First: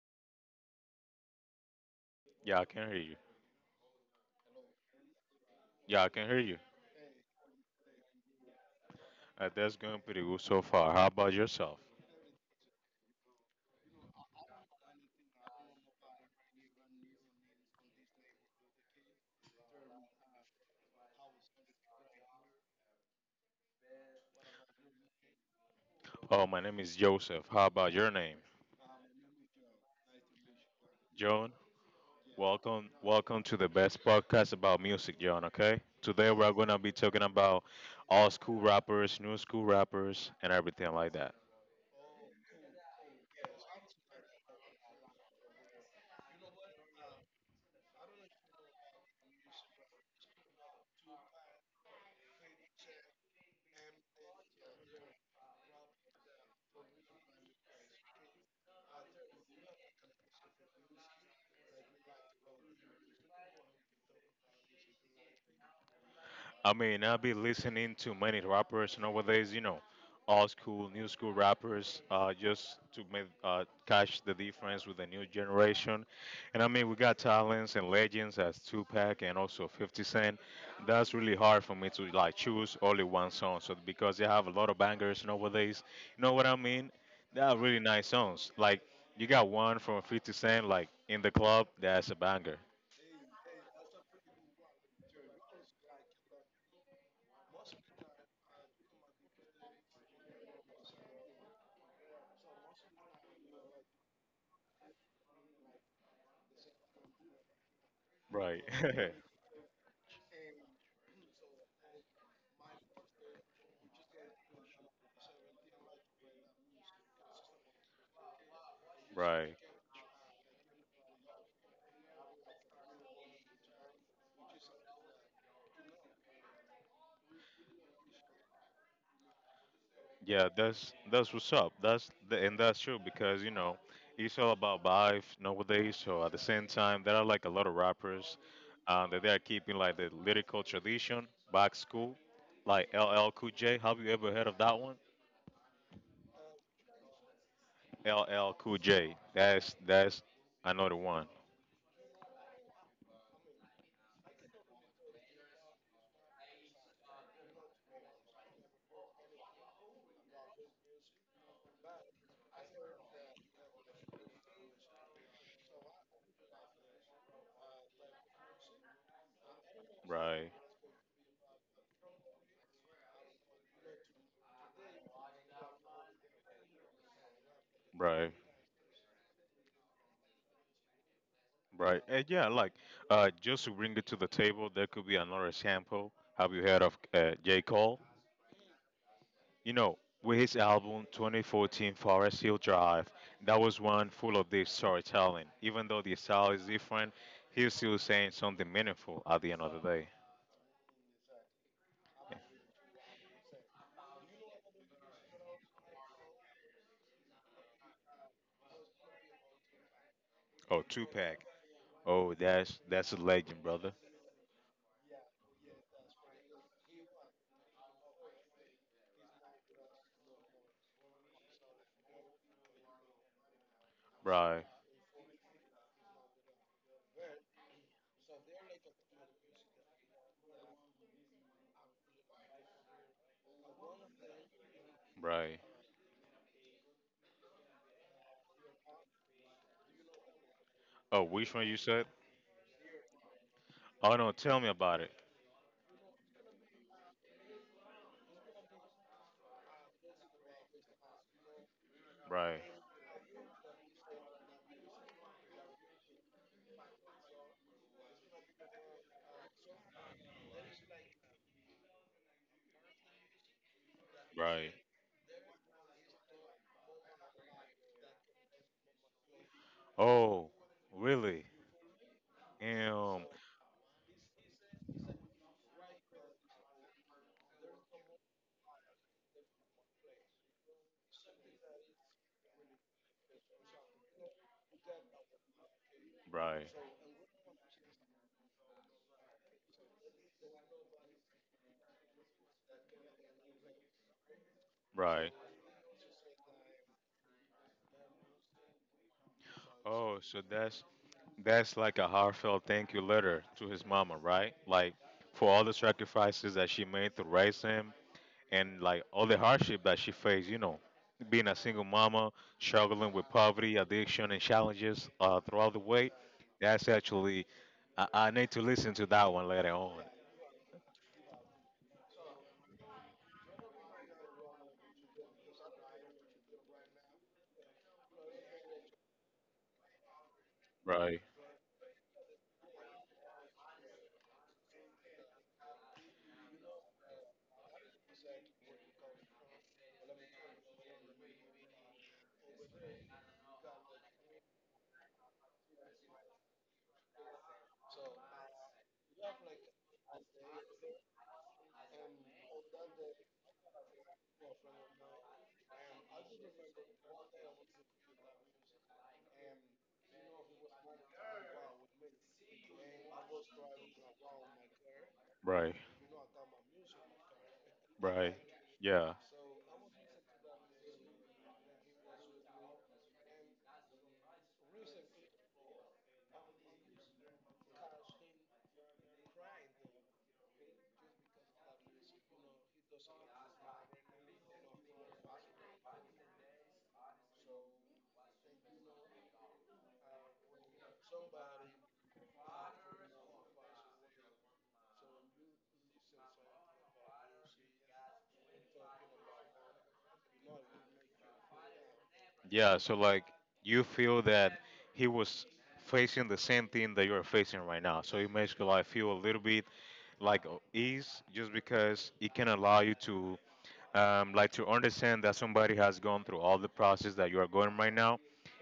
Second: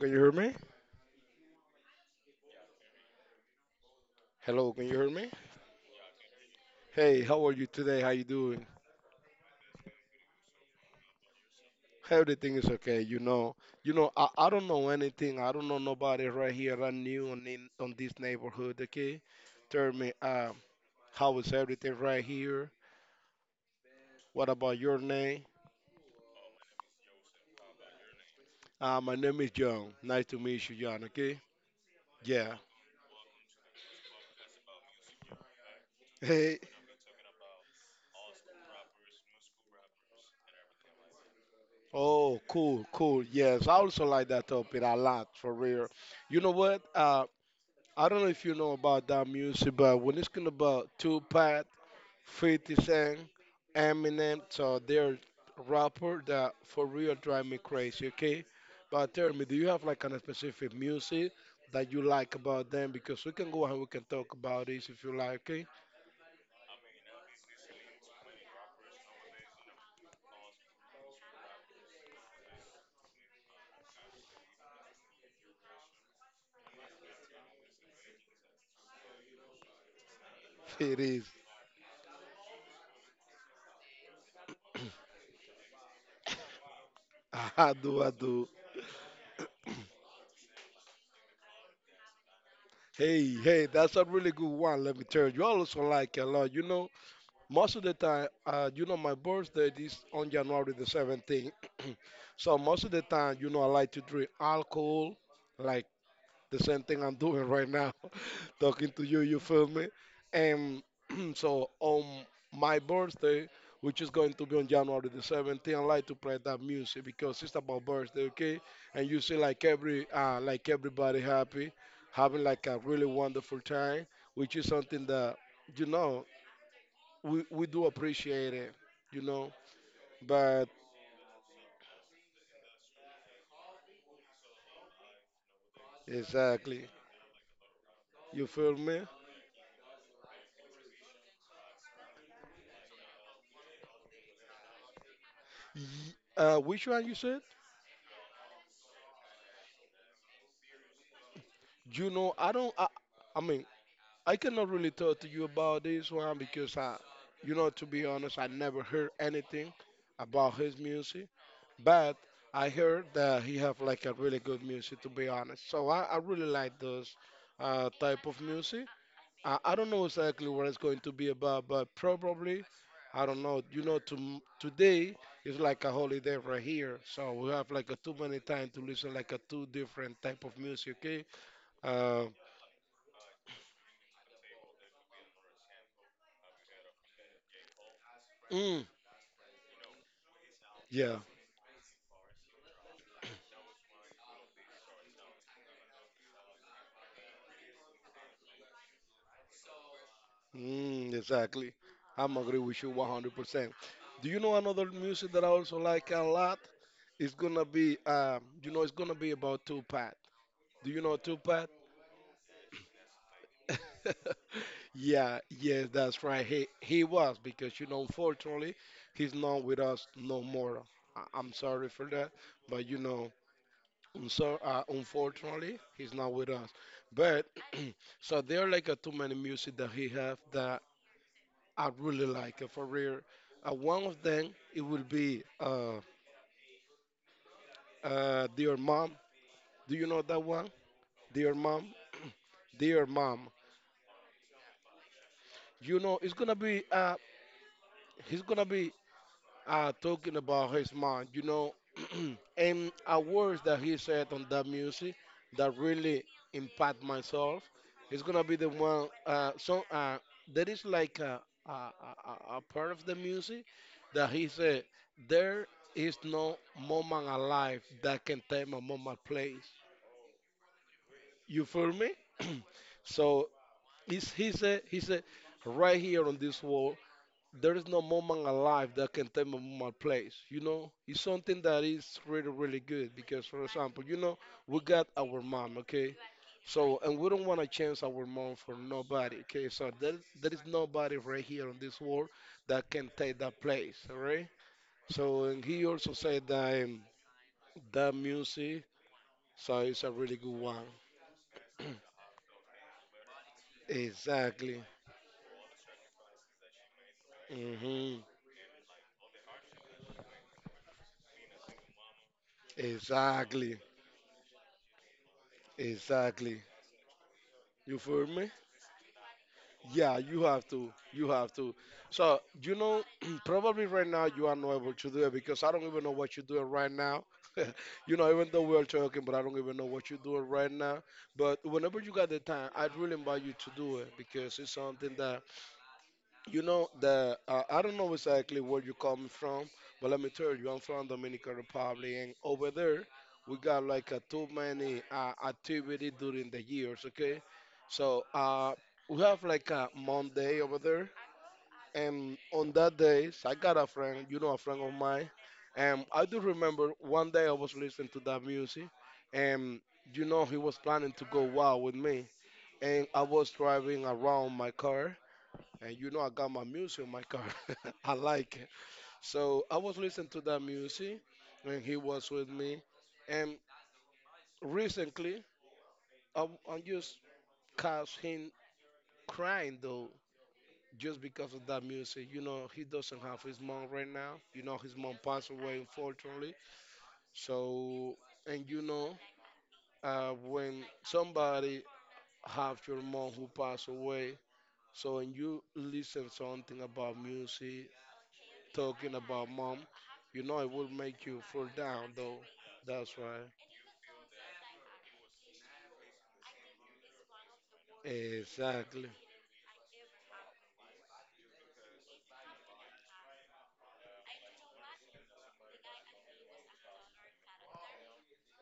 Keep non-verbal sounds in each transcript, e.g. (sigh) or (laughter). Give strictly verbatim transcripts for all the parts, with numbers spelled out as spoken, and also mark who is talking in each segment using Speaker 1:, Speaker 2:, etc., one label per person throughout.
Speaker 1: Can you hear me?
Speaker 2: Yeah, I can hear you.
Speaker 1: Hello, can you hear me?
Speaker 2: Yeah, I can hear you.
Speaker 1: Hey, how are you today? How you doing?
Speaker 2: Uh, that's going pretty good so far. How about yourself?
Speaker 1: Everything is okay. You know, you know. I, I don't know anything. I don't know nobody right here. I new on in, on this neighborhood. Okay, tell me, um, how is everything right here? What about your name?
Speaker 2: Oh, my name is Joseph. How about your name?
Speaker 1: Uh, my name is John. Nice to meet you, John. Okay.
Speaker 2: John,
Speaker 1: Yeah. (laughs)
Speaker 2: welcome welcome to the best podcast about music, John, okay? Today we're
Speaker 1: Hey.
Speaker 2: going to be talking about old school rappers, new school rappers, and everything like that.
Speaker 1: Oh, cool, cool. Yes, I also like that topic a lot for real. You know what? Uh, I don't know if you know about that music, but when it's gonna about Tupac, fifty Cent, Eminem, so they're rapper that for real drive me crazy, okay? But tell me, do you have like kind of specific music that you like about them? Because we can go and we can talk about this if you like, okay?
Speaker 2: I mean, I have been listening to many rappers nowadays, you know, old school, new school rappers, uh, just to make, uh, catch the difference with the new generation. And I mean, we got talents and legends as Tupac and also fifty Cent.
Speaker 1: It
Speaker 2: That's
Speaker 1: is.
Speaker 2: really hard for me to like choose only one song. So because they have a lot of bangers nowadays, you know what I mean? They are
Speaker 1: (laughs) I
Speaker 2: really
Speaker 1: do,
Speaker 2: nice
Speaker 1: I do.
Speaker 2: songs. Like you got one from fifty Cent, like in the club, that's a banger.
Speaker 1: Hey, hey, that's a really good one, let me tell you. I also like it a lot, you know? Most of the time, uh, you know, my birthday is on January the seventeenth. (clears throat) So most of the time, you know, I like to drink alcohol, like the same thing I'm doing right now, (laughs)
Speaker 2: Right.
Speaker 1: talking to
Speaker 2: (laughs)
Speaker 1: you, you feel me? And (clears throat) so on my birthday, which is going to be on January the seventeenth, I like to play that music because it's about birthday, okay? And you see
Speaker 2: Right.
Speaker 1: like every, uh, like everybody happy, having like a really wonderful time, which is something that, you know, we, we do appreciate it, you know.
Speaker 2: Yeah,
Speaker 1: But
Speaker 2: that's that's what's up. That's the, and that's true because you know it's all about vibe nowadays. So at the same
Speaker 1: exactly,
Speaker 2: time, there are like a lot of rappers
Speaker 1: you feel me?
Speaker 2: um, that they are keeping like the lyrical tradition back school, like L L Cool J. Have you ever heard of that one?
Speaker 1: Uh, which one you said?
Speaker 2: L L Cool J. That's that's another one.
Speaker 1: You know, I don't. I, I mean, I cannot really talk to you about this one because I, you know, to be honest, I never heard anything about his music. But I heard that he have like a really good music, to be honest. So I, I really like those uh, type of music. I, I don't know exactly
Speaker 2: Right,
Speaker 1: what it's going to be about, but probably, I don't know. You know, to, today is like a holiday right here, so we have like a too
Speaker 2: right,
Speaker 1: many time to listen like a two different type of music. Okay.
Speaker 2: right. And
Speaker 1: Uh,
Speaker 2: yeah, like uh, just to bring it to the table, there could be another sample. Have you heard of uh, J Cole?
Speaker 1: mm,
Speaker 2: You know, with his album
Speaker 1: yeah.
Speaker 2: twenty fourteen Forest Hill Drive, that was one full of deep storytelling. Even though the style is different, he's still saying something meaningful at the end of the day.
Speaker 1: Mm, exactly. I'm agree with you one hundred percent. Do you know another music that I also like a lot? It's gonna be, um, you know, it's gonna be about Tupac.
Speaker 2: Oh,
Speaker 1: Do you know
Speaker 2: Tupac.
Speaker 1: Tupac?
Speaker 2: Oh, that's that's a legend, brother.
Speaker 1: (laughs) Yeah, yes, that's right. He he was because you know, unfortunately, he's not with us no more. I, I'm sorry for that, but you know, so
Speaker 2: Right,
Speaker 1: uh, unfortunately, he's not with us. But (clears throat) so there are like a too many music that he have that I really like uh, for real. Uh, one of them it will be
Speaker 2: right.
Speaker 1: uh uh Dear Mom. Do you know that one?
Speaker 2: Oh,
Speaker 1: Dear
Speaker 2: which one you
Speaker 1: Mom,
Speaker 2: said?
Speaker 1: (clears throat) Dear Mom.
Speaker 2: Oh no, tell me about it.
Speaker 1: You know, it's gonna be uh, he's gonna be uh, talking about his mom, you know, (clears throat)
Speaker 2: Right,
Speaker 1: and a words that he said on that music that really impact myself is gonna be the one. Uh, so uh, there is like a, a, a, a a part of the music that he
Speaker 2: right.
Speaker 1: said there is no moment alive that can take my mama place.
Speaker 2: Oh, really?
Speaker 1: You feel me? (clears throat)
Speaker 2: Um,
Speaker 1: So it's, he said he said right here on this there is no moment alive that can take me my place. You know, it's something that is really, really good because, for example, you know, we got our mom, okay?
Speaker 2: right,
Speaker 1: So, and we don't want to change our mom for nobody, okay? So, there, there is nobody right here on this world that can take that place, all right?
Speaker 2: right.
Speaker 1: So, and he also said that um, that music, so it's a
Speaker 2: Oh,
Speaker 1: really
Speaker 2: so
Speaker 1: good one.
Speaker 2: that's That's like
Speaker 1: (clears throat)
Speaker 2: a heartfelt thank you letter to his mama, right?
Speaker 1: Exactly.
Speaker 2: Like for all the sacrifices that she made to raise him
Speaker 1: Hmm.
Speaker 2: and like all the hardship that she faced, you know, being a single mama, struggling with
Speaker 1: Exactly.
Speaker 2: poverty, addiction, and challenges uh, throughout the way.
Speaker 1: Exactly.
Speaker 2: That's actually,
Speaker 1: You
Speaker 2: I,
Speaker 1: feel
Speaker 2: I
Speaker 1: me?
Speaker 2: need to listen to that one later on.
Speaker 1: Yeah, you have to. You have to. So, you know, (clears throat) probably right now you are not able to do it because I don't even know what you're doing right now. (laughs) You know, even though we're talking, but I don't even know what you're doing right now.
Speaker 2: Right,
Speaker 1: But whenever you got the time, I'd really invite you to do it because it's something that you know the uh, I don't know exactly where you coming from, but let me tell you, I'm from Dominican Republic, and over there we got like a too many uh, activity during the years. Okay, so uh, we have like a Monday over there, and on that day I got a friend, you know, a friend of mine, and I do remember one day I was listening to that music, and you know he was planning to go wild with me, and I was driving around my car
Speaker 2: right,
Speaker 1: and you know, I got my music in my car. (laughs) I
Speaker 2: right.
Speaker 1: like it.
Speaker 2: Yeah,
Speaker 1: So I was listening to that music when he was with me. And recently, I, I just caught him crying though, just because of that music. You know, he doesn't have his mom right now. You know, his mom passed away, unfortunately. So, and you know, uh, when somebody have your mom who passed away, so when you listen something about music, talking about mom, you know it will make you fall down though.
Speaker 2: yeah. So,
Speaker 1: That's
Speaker 2: like,
Speaker 1: right.
Speaker 2: you feel that he was facing the same thing that you're facing right now. So, it makes your life
Speaker 1: Exactly.
Speaker 2: feel a little bit like uh, is just because it can allow you to um, like to understand that somebody has gone through all the process that you are going right now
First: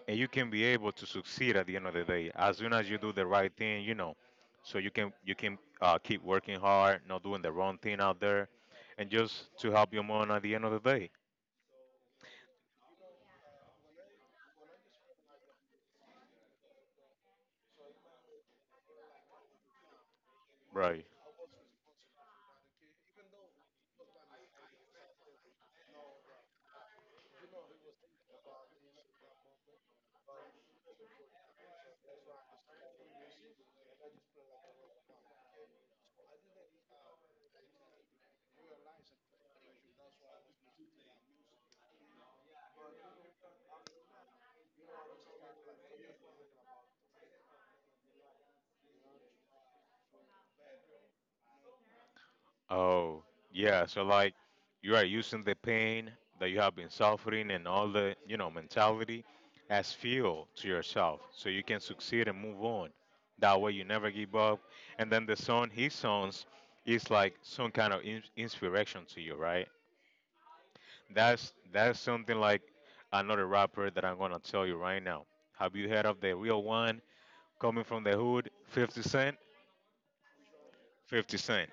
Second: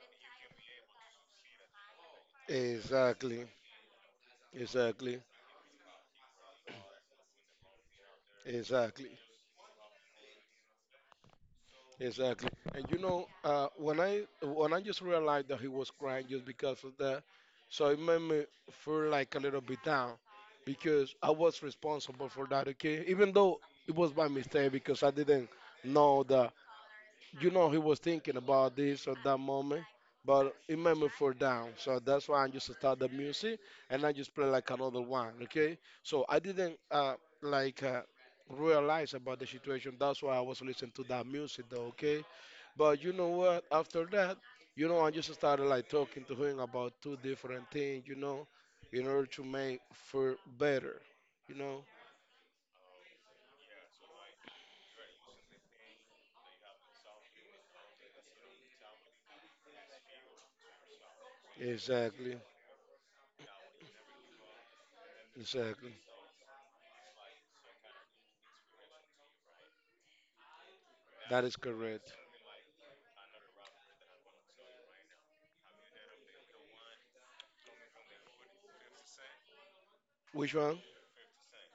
Speaker 2: and you can be able to succeed at the end of the day as soon as you do the
Speaker 1: Exactly.
Speaker 2: right thing you know so you can
Speaker 1: Exactly.
Speaker 2: you can uh, keep working hard not doing the wrong thing out there and
Speaker 1: Exactly.
Speaker 2: just to help your mom at the end of the day
Speaker 1: Exactly. And you know, uh, when I when I just realized that he was crying just because of that, so it made me feel like a little bit down
Speaker 2: right.
Speaker 1: because I was responsible for that. Okay, even though it was by mistake because I didn't know that you know he was thinking about this or that moment, but it made me fall down. So that's why I just start the music and I just play like another one. Okay, so I didn't uh like Uh, realize about the situation, that's why I was listening to that music though, okay. But you know what, after that, you know I just started like talking to him about two different things, you know, in order to make for better, you know.
Speaker 2: Oh, yeah. So like you are using the pain that you have been suffering and all the, you know, mentality as fuel to yourself so you can succeed
Speaker 1: Exactly.
Speaker 2: and move on. That way you never give up. And then the song he
Speaker 1: Exactly.
Speaker 2: songs is like some kind of in- inspiration to you, right?
Speaker 1: That
Speaker 2: That's
Speaker 1: is
Speaker 2: that's
Speaker 1: correct.
Speaker 2: something like another rapper that I'm gonna tell you right now. Have you heard of the real one coming from the hood, fifty Cent?
Speaker 1: Which one?
Speaker 2: fifty Cent,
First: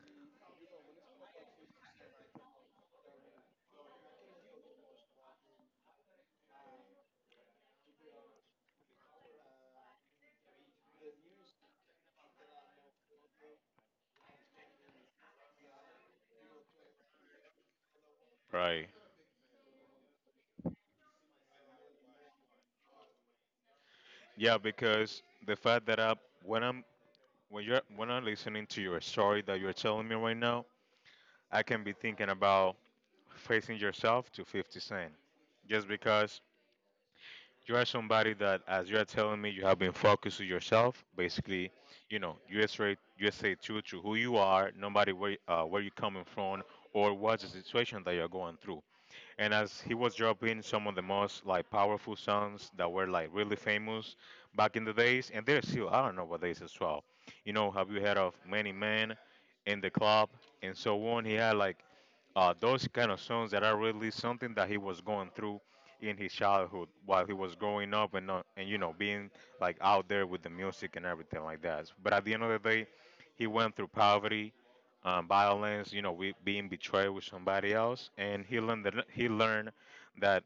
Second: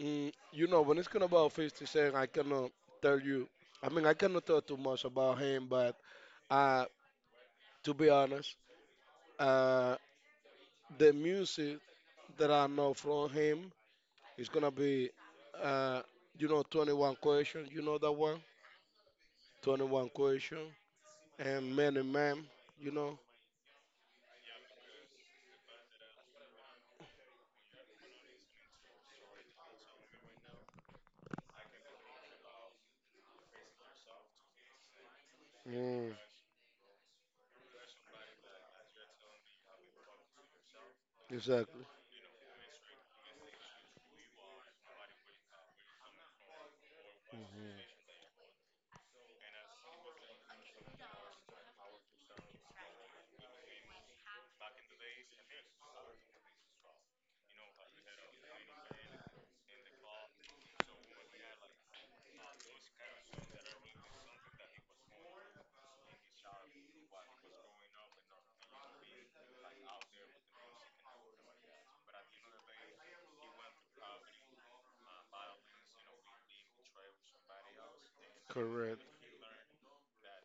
Speaker 1: Mm, you know, when it's gonna about fifty Cent, I cannot tell you. I mean, I cannot tell too much about him, but uh, to be honest, uh, the music that I know from him is gonna be, uh, you know, twenty one Question. You know that one,
Speaker 2: right?
Speaker 1: Twenty One twenty one Question and Many Man. You know?
Speaker 2: Yeah, because the fact that I when I'm when you're when I'm listening to your story that you're telling me right now, I can be thinking about facing yourself to fifty Cent, just
Speaker 1: Mm,
Speaker 2: because you are somebody that, as you are telling me, you have been focused to yourself. Basically,
Speaker 1: exactly.
Speaker 2: you know, you say U S A say true to who you are, nobody where uh, where you coming from or what's the situation that you're going through and as he was dropping some of the most like powerful songs that were like really famous back in the days, and they're still I don't know what days as well. You know, have you heard of Many Men in the Club and so on? He had like uh, those kind of songs that are really something that he was going through in his childhood while he was growing up and not, and you know being like out there with the music and everything like that. But at the end of the day, he went through poverty, um, violence, you know, we, being betrayed with somebody else, and he learned that,
Speaker 1: Correct.
Speaker 2: he learned that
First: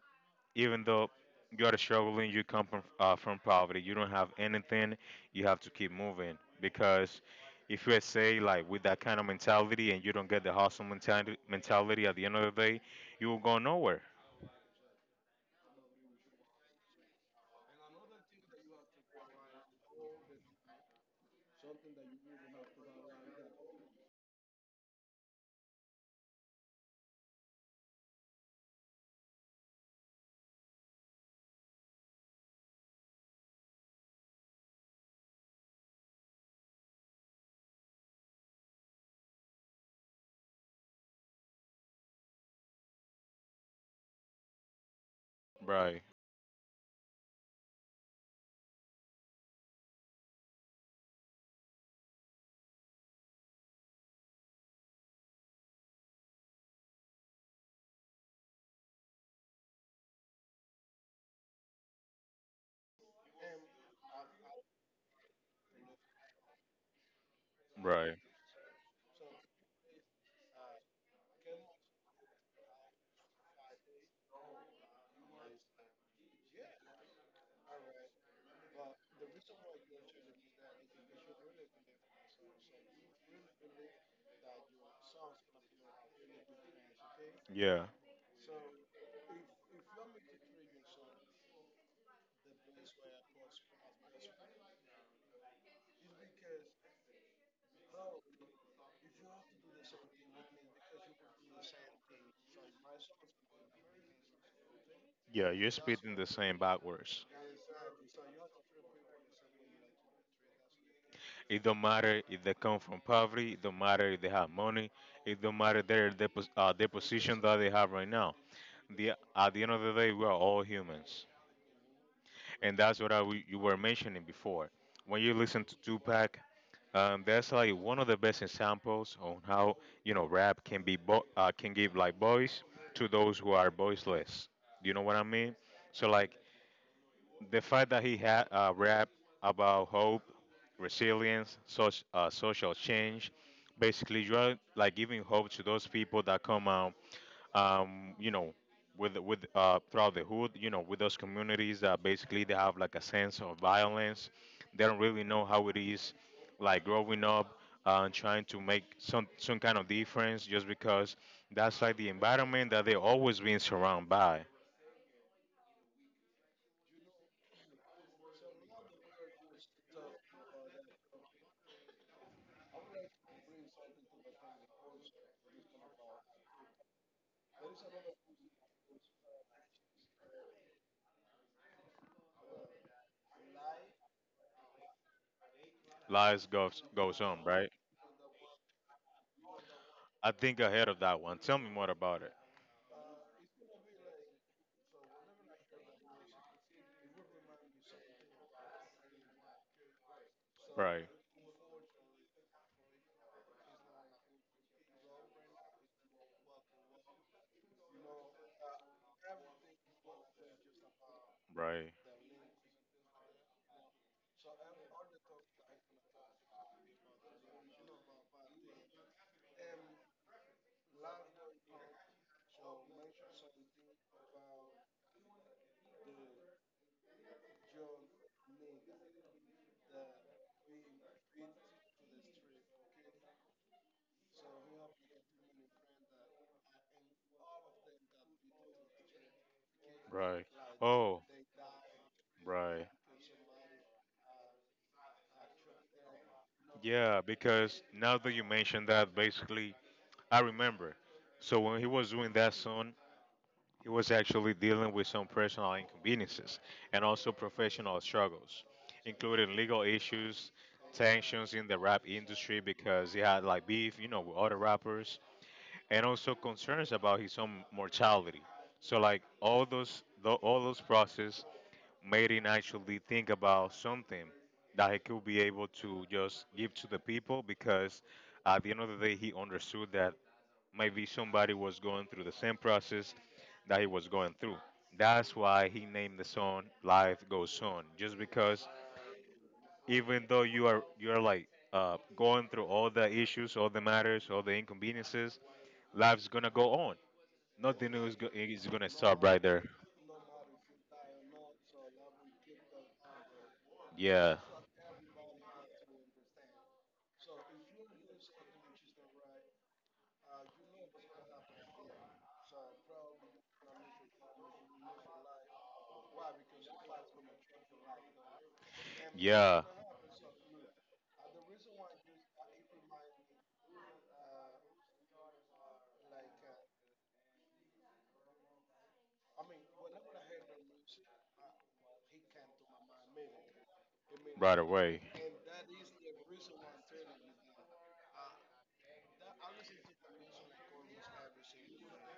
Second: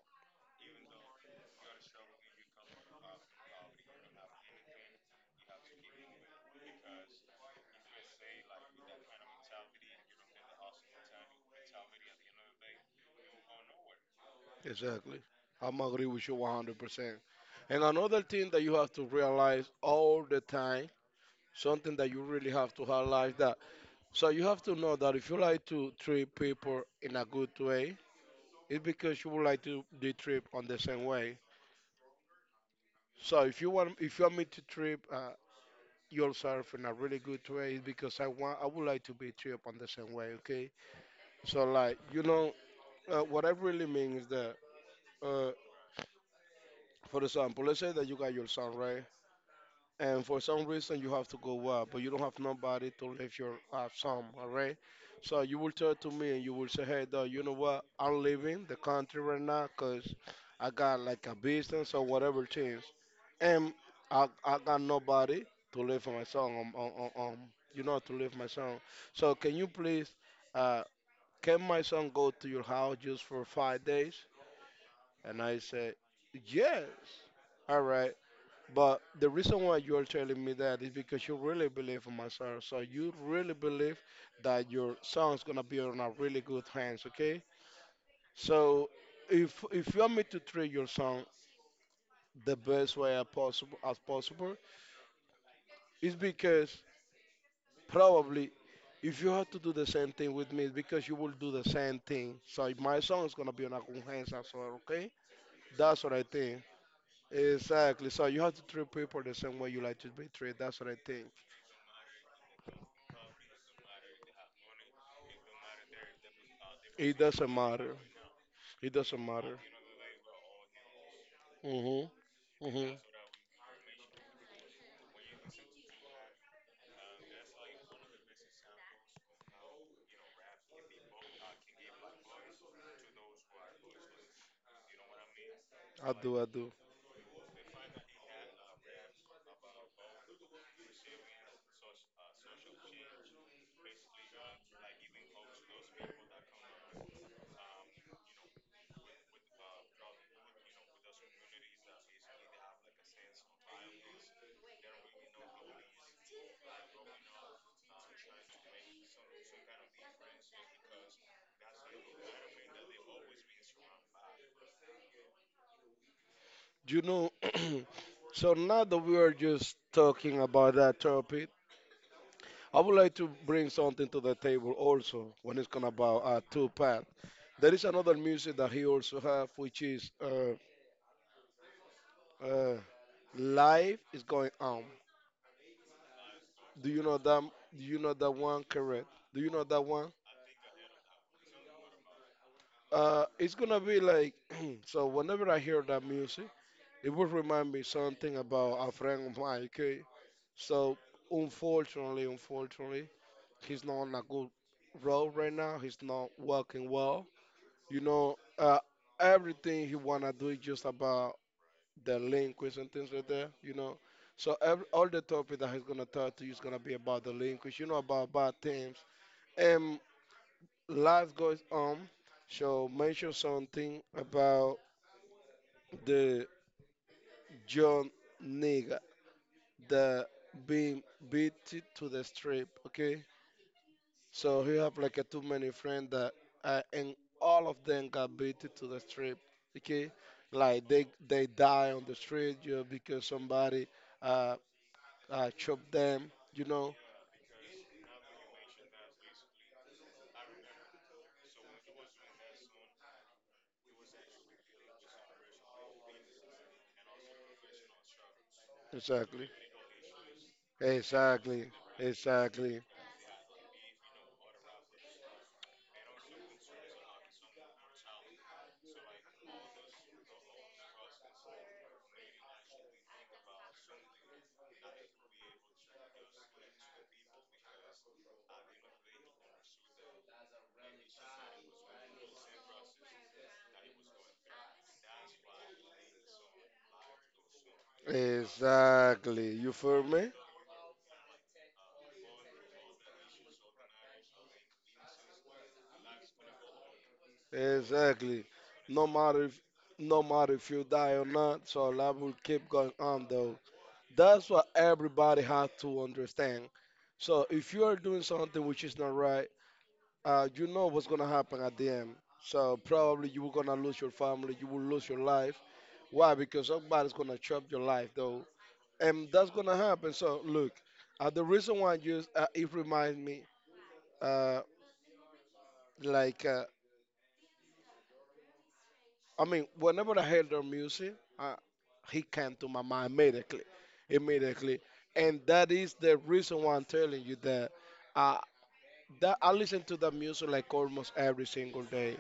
Speaker 2: even though you are struggling, you come from uh, from poverty. You don't have anything. You have to keep moving because if you say like with that kind of mentality and you don't get the hustle mentality, mentality at the end of the day, you will go nowhere.
Speaker 1: Exactly. I'm agree with you one hundred percent. And another thing that you have to realize all the time, something that you really have to highlight that. So you have to know that if you like to treat people in a good way, it's because you would like to be treated on the same way. So if you want, if you want me to treat uh, yourself in a really good way, it's because I want, I would like to be treated on the same way. Okay. So like, you know, uh, what I really mean is that, uh,
Speaker 2: Right.
Speaker 1: for example, let's say that you got your son, right? And for some reason you have to go up, but you don't have nobody to leave your uh, some, all right? So you will tell to me and you will say, hey, dog, you know what? I'm leaving the country right now because I got like a business or whatever things, and I, I got nobody to live for my son, um, um, um, um, you know, to
Speaker 2: Right.
Speaker 1: live my son. So can you please, uh, can my son go to your house just for five days? And I said, yes. All right. But the reason why you are telling me that is because you really believe in my song. So you really believe that your song's gonna be on a really good hands, okay?
Speaker 2: Yeah.
Speaker 1: So if if you want me to treat your song the best way as possible as possible, it's because probably if you have to do the same thing with me, it's because you will do the same thing. So my song is gonna be on a good hands as well, okay?
Speaker 2: Yeah, you're
Speaker 1: That's what
Speaker 2: speaking
Speaker 1: I
Speaker 2: the same
Speaker 1: think.
Speaker 2: backwards.
Speaker 1: Exactly. So you have to treat people the same way you like to be treated. That's what I think.
Speaker 2: It don't matter if they come from poverty. It don't matter if they have money. It don't matter their their, pos- uh, their
Speaker 1: It
Speaker 2: position
Speaker 1: doesn't
Speaker 2: that they have
Speaker 1: matter.
Speaker 2: right now.
Speaker 1: It
Speaker 2: The
Speaker 1: doesn't
Speaker 2: at
Speaker 1: matter.
Speaker 2: the end of the day, we are all humans.
Speaker 1: Mhm.
Speaker 2: And
Speaker 1: Mhm.
Speaker 2: that's what I w you were mentioning before. When you listen to Tupac, um, that's like one of the best examples on how you know rap can be bo- uh, can give like voice to those who are voiceless. You know what I mean? So
Speaker 1: I
Speaker 2: like
Speaker 1: do. I do.
Speaker 2: the fact that he had uh, rap about hope, resilience, such uh, social change, basically you are like giving hope to those people that come out um, you know, with with uh, throughout the hood, you know, with those communities that basically they have like a sense of violence. They don't really know how it is, like growing up uh, and trying to make some some kind of difference, just because that's like the environment that they're always being surrounded by.
Speaker 1: You know. (clears throat) So now that we are just talking about that topic, I would like to bring something to the table also when it's gonna about uh, Tupac. There is another music that he also have, which is uh, uh, "Life Is Going On."
Speaker 2: Lives goes
Speaker 1: Do you know
Speaker 2: goes
Speaker 1: that?
Speaker 2: on, right?
Speaker 1: Do you know that one? Correct. Do you know that one?
Speaker 2: I think ahead of that one. Tell me more about it.
Speaker 1: Uh, it's gonna be like (clears throat) so. Whenever I hear that music, it would remind me something about a friend of mine. Okay. So
Speaker 2: Right,
Speaker 1: unfortunately, unfortunately, he's not on a good road right now. He's not working well. You know, uh, everything he wanna do is just about
Speaker 2: right,
Speaker 1: the delinquents and things like that. You know, so every, all the topic that he's gonna talk to you is gonna be about the delinquents. You know, about bad things. And life goes on. So mention something about the John nigga that being beat to the strip. Okay. So you have like a too many friends that, uh, and all of them got beaten to the street. Okay,
Speaker 2: right.
Speaker 1: like they
Speaker 2: Oh,
Speaker 1: they die on the street, you know,
Speaker 2: right.
Speaker 1: because somebody uh, uh chopped them. You know.
Speaker 2: Yeah, because now that you mentioned that, basically I remember. So when he was doing that song, he was actually dealing with some personal inconveniences and also professional struggles,
Speaker 1: Exactly.
Speaker 2: including legal issues, tensions
Speaker 1: Exactly,
Speaker 2: in the rap industry
Speaker 1: exactly,
Speaker 2: because he had like beef, you know, with other rappers, and also concerns about his own mortality. So like all those tho- all those process made him actually think about something that he could be able to just give to the people because at the end of the day he understood that maybe somebody was going through the same process that he was going through. That's why he named the song "Life Goes On," just because
Speaker 1: exactly. You feel
Speaker 2: even
Speaker 1: me?
Speaker 2: though you are you're like uh, going through all the issues, all the matters, all the inconveniences, life's gonna go on. Nothing is go-
Speaker 1: Exactly.
Speaker 2: is gonna
Speaker 1: No
Speaker 2: stop
Speaker 1: matter
Speaker 2: right
Speaker 1: if
Speaker 2: there.
Speaker 1: no matter if you die or not, so life will keep going on though.
Speaker 2: Yeah,
Speaker 1: That's what everybody has to understand. So if you are doing something which is not right, uh, you know what's gonna happen at the end. So probably you were gonna lose your family, you will lose your life. Why? Because somebody's gonna chop your life though, and that's
Speaker 2: yeah,
Speaker 1: gonna happen. So look, uh, the reason why I use uh, it reminds me, uh, like uh, I mean, whenever I heard their music, uh, he came to my mind immediately,
Speaker 2: right
Speaker 1: immediately,
Speaker 2: away.
Speaker 1: and that is the reason why I'm telling you that. Uh, that I listen to that music like almost every single day.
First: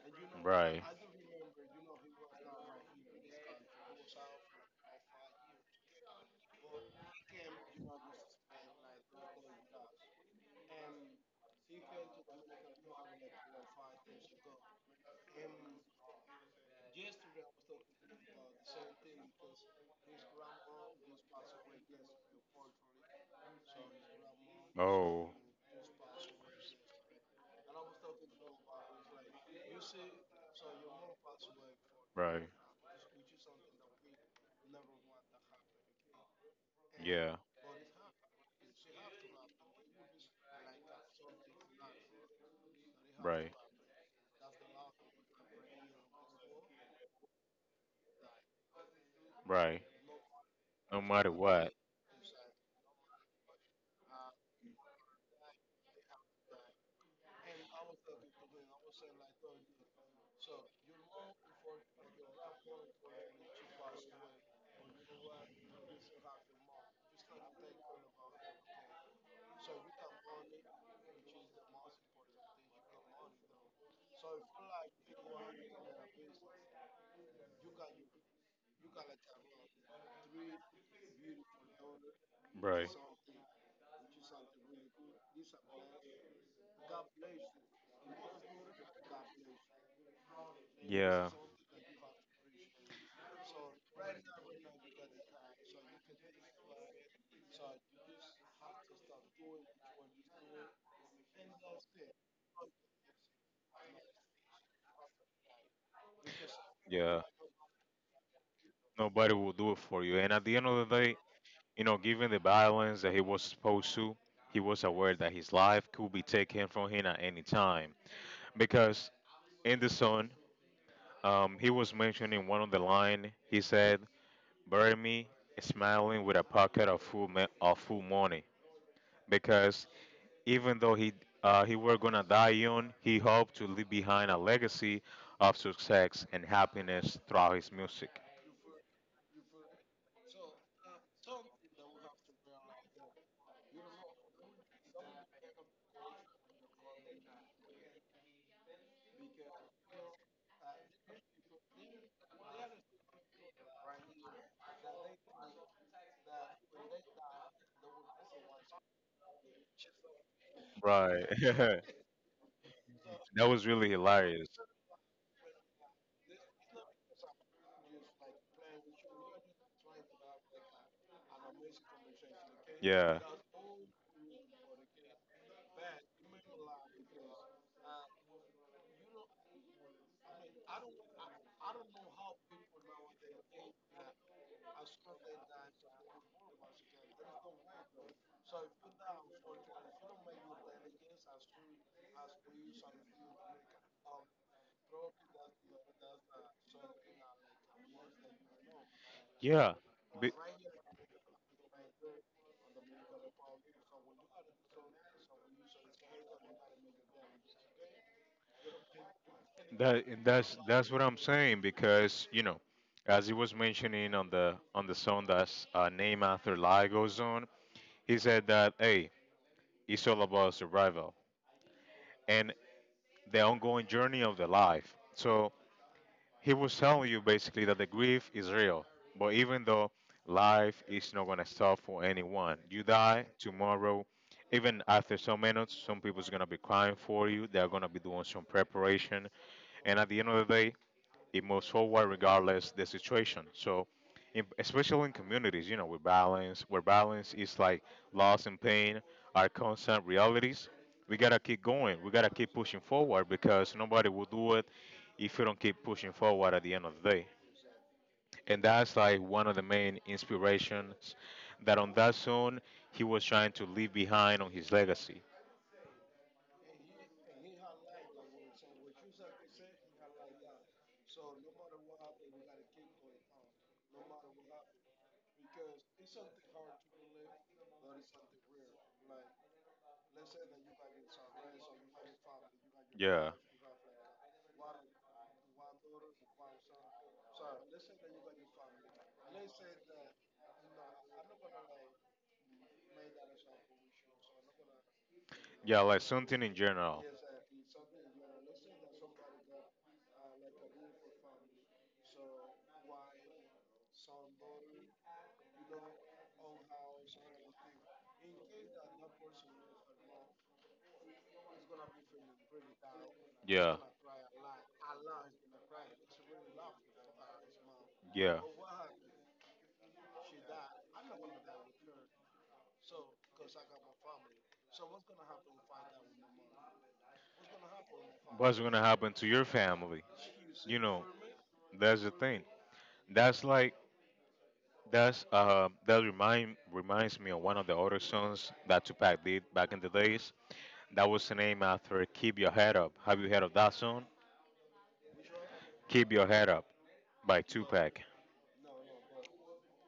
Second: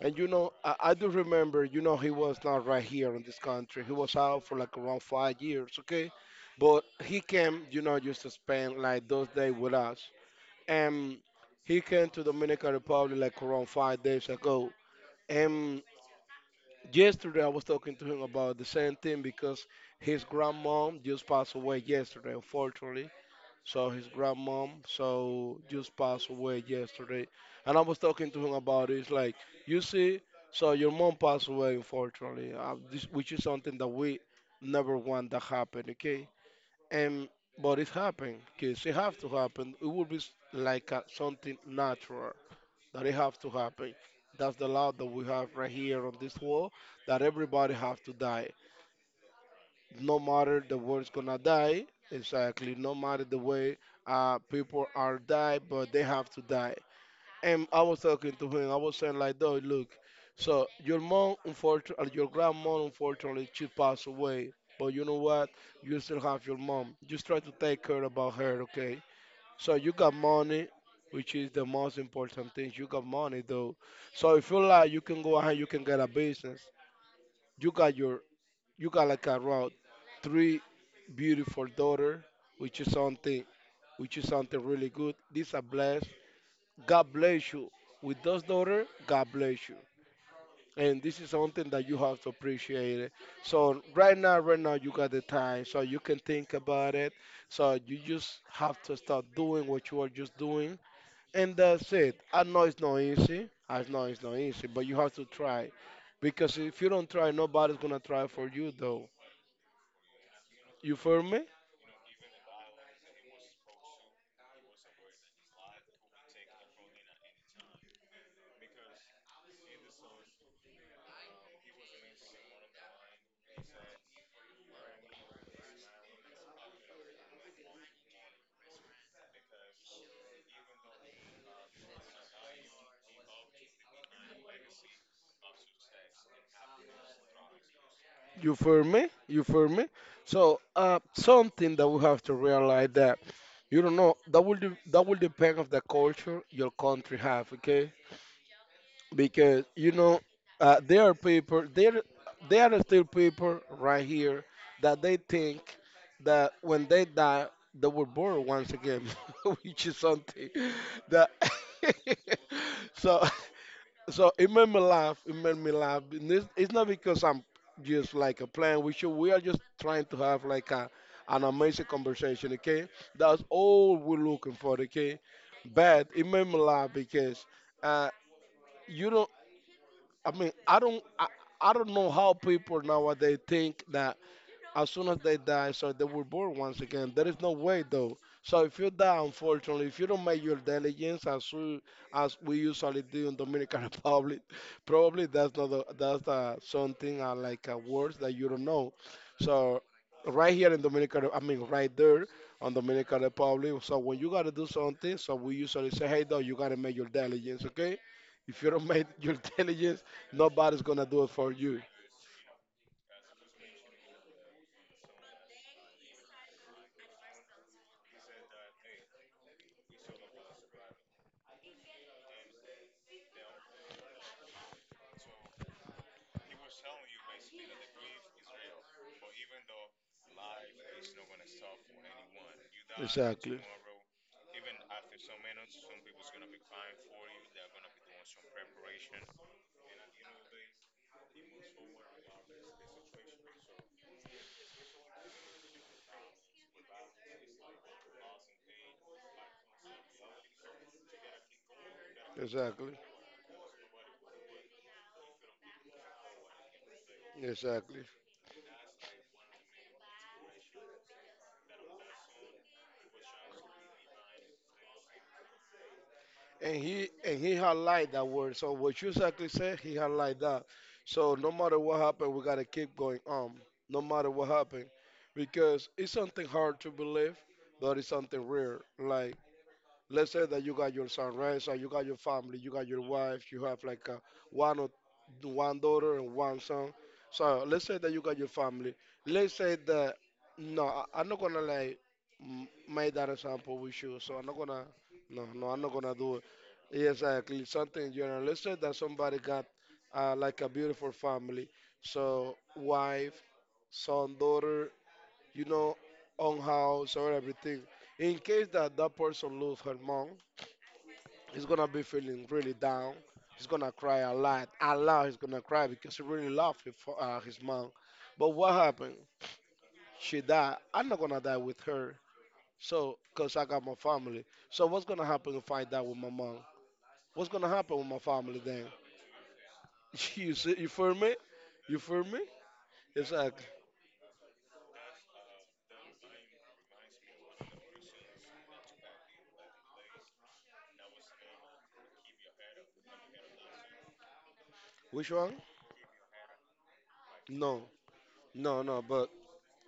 Speaker 1: And you know, I,
Speaker 2: Right.
Speaker 1: I do remember, you know, he was not right here in this country. He was out for like around five years, okay? But he came, you know, just to spend like those days with us. And he came to Dominican Republic like around five days ago. And yesterday I was talking to him about the same thing because his grandmom just passed away yesterday, unfortunately. So his grandmom,
Speaker 2: Oh,
Speaker 1: so just passed away yesterday, and I was talking to him about it. It's like, you see, so your mom passed away,
Speaker 2: right.
Speaker 1: unfortunately, uh, this, which is something that we never want that happen, okay? And
Speaker 2: Yeah,
Speaker 1: but it happened, cause it have to happen. It would be s- like uh something natural that it have to
Speaker 2: right.
Speaker 1: happen. That's the law that we have right here on this world, that everybody have to die,
Speaker 2: Right.
Speaker 1: no matter the
Speaker 2: No
Speaker 1: world's
Speaker 2: matter
Speaker 1: gonna
Speaker 2: what.
Speaker 1: die. Exactly, no matter the way uh people are die, but they have to die. And I was talking to him, I was saying like though, look, so your mom, unfortunately, your grandma, unfortunately, she passed away, but you know what, you still have your mom. Just try to take care about her, okay? So you got money, which is the most important thing. You got money though, so if you like you can go ahead, you can get a business. you got your you got like around three beautiful daughter, which is
Speaker 2: Right.
Speaker 1: something, which is something really good. This a bless. God bless you with those daughter. God bless you. And this
Speaker 2: Yeah.
Speaker 1: is something that you have to appreciate it. So right now, right now you got the time, so you can think about it. So you just have to start doing what you are just doing, and that's it. I know it's not easy. I know it's not easy, but you have to try, because if you don't
Speaker 2: Yeah.
Speaker 1: try, nobody's gonna try for you though.
Speaker 2: Nobody will do it for you. And at the end of
Speaker 1: You
Speaker 2: the day,
Speaker 1: feel me?
Speaker 2: you know, given the violence that he was supposed to, he was aware that his life could be taken from him at any time. Because in the song, um, he was mentioning one of the line. He said, "Bury me smiling with a pocket of full ma- of full money." Because even though he uh, he were gonna die young, he hoped to leave behind a legacy of success and happiness throughout his music.
Speaker 1: You feel me? You feel me? So uh, something that we have to realize, that you don't know, that will de- that will depend of the culture your country have. Okay, because you know, uh, there are people there there are still people right here that they think that when they die they were born once again, (laughs) which is something
Speaker 2: Right.
Speaker 1: that
Speaker 2: (laughs) That
Speaker 1: (laughs) so.
Speaker 2: was really
Speaker 1: So
Speaker 2: hilarious.
Speaker 1: it made me laugh. It made me laugh. And It's, it's not because I'm just like a plan. We should, we are just trying to have like a, an amazing conversation. Okay,
Speaker 2: Yeah.
Speaker 1: that's all we're looking for. Okay, but it made me laugh because uh, you don't. I mean, I don't. I, I don't know how people nowadays think that as soon as they die, so they were born once again. There is no way though. So if you die, unfortunately, if you don't make your diligence as we, as we usually do in Dominican (laughs) Republic, probably that's not a, that's uh something uh, like uh, words that you don't know.
Speaker 2: Yeah.
Speaker 1: So
Speaker 2: Be-
Speaker 1: right here in Dominican, I mean right there on Dominican Republic. So when you gotta do something, so we usually say, hey though, you gotta make your diligence, okay? If you don't make your (laughs)
Speaker 2: that
Speaker 1: diligence,
Speaker 2: that's
Speaker 1: nobody's
Speaker 2: that's what
Speaker 1: gonna
Speaker 2: I'm
Speaker 1: do it for
Speaker 2: saying
Speaker 1: you.
Speaker 2: because you know, as he was mentioning on the on the song that's uh, named after Lagos on, he said that hey, it's all about survival and the ongoing journey of the life. So he was telling you basically that the grief is real, but even though life is not gonna stop for anyone, you die
Speaker 1: Exactly.
Speaker 2: tomorrow. Even after some minutes, some people's gonna be crying for you. They're gonna be doing some preparation, and at the end of the day, it moves forward regardless the situation. So, in, especially in communities, you know, with balance, where balance is like loss and pain are constant realities. We gotta keep going. We gotta keep pushing
Speaker 1: Exactly.
Speaker 2: forward because nobody will do it if you don't keep pushing forward at the end of the day.
Speaker 1: Exactly.
Speaker 2: And that's like one of the main inspirations that on that song he was trying to leave behind on his legacy.
Speaker 1: And he and he highlight that word. So what you exactly said, he highlight that. So no matter what happened, we gotta keep going on. No matter what happened. Because it's something hard to believe, but it's something rare. Like, let's say that you got your son, right? So you got your family, you got your
Speaker 2: Yeah.
Speaker 1: wife, you have like uh one or one daughter and one son. So let's say that you got your family. Let's say that no, I, I'm not gonna like m- make that example with you. So I'm not gonna, no, no,
Speaker 2: Yeah,
Speaker 1: I'm not
Speaker 2: like
Speaker 1: gonna do
Speaker 2: something
Speaker 1: it.
Speaker 2: in general.
Speaker 1: Exactly, something in general. Let's say that somebody got uh, like a beautiful family. So wife, son, daughter, you know, own house or everything. In case that that person lose her mom, he's gonna be feeling really down. He's
Speaker 2: Yeah.
Speaker 1: gonna cry a lot, a lot. He's gonna cry because he really loved his, fa- uh, his mom.
Speaker 2: Yeah.
Speaker 1: But what happened? She died. I'm not gonna die with her. So, cause I got my family. So what's gonna happen if I die with my mom? What's gonna happen with my
Speaker 2: What's
Speaker 1: family
Speaker 2: gonna
Speaker 1: then?
Speaker 2: happen to your family?
Speaker 1: (laughs) You see,
Speaker 2: You
Speaker 1: you
Speaker 2: know,
Speaker 1: feel me? You
Speaker 2: that's the
Speaker 1: feel me?
Speaker 2: thing.
Speaker 1: It's
Speaker 2: That's
Speaker 1: like
Speaker 2: like That's uh, that remind reminds me of one of the other songs that Tupac did back in the days. That was named after "Keep Your Head Up." Have you heard of that song?
Speaker 1: which one?
Speaker 2: "Keep Your Head Up" by
Speaker 1: No,
Speaker 2: Tupac.
Speaker 1: no, no. But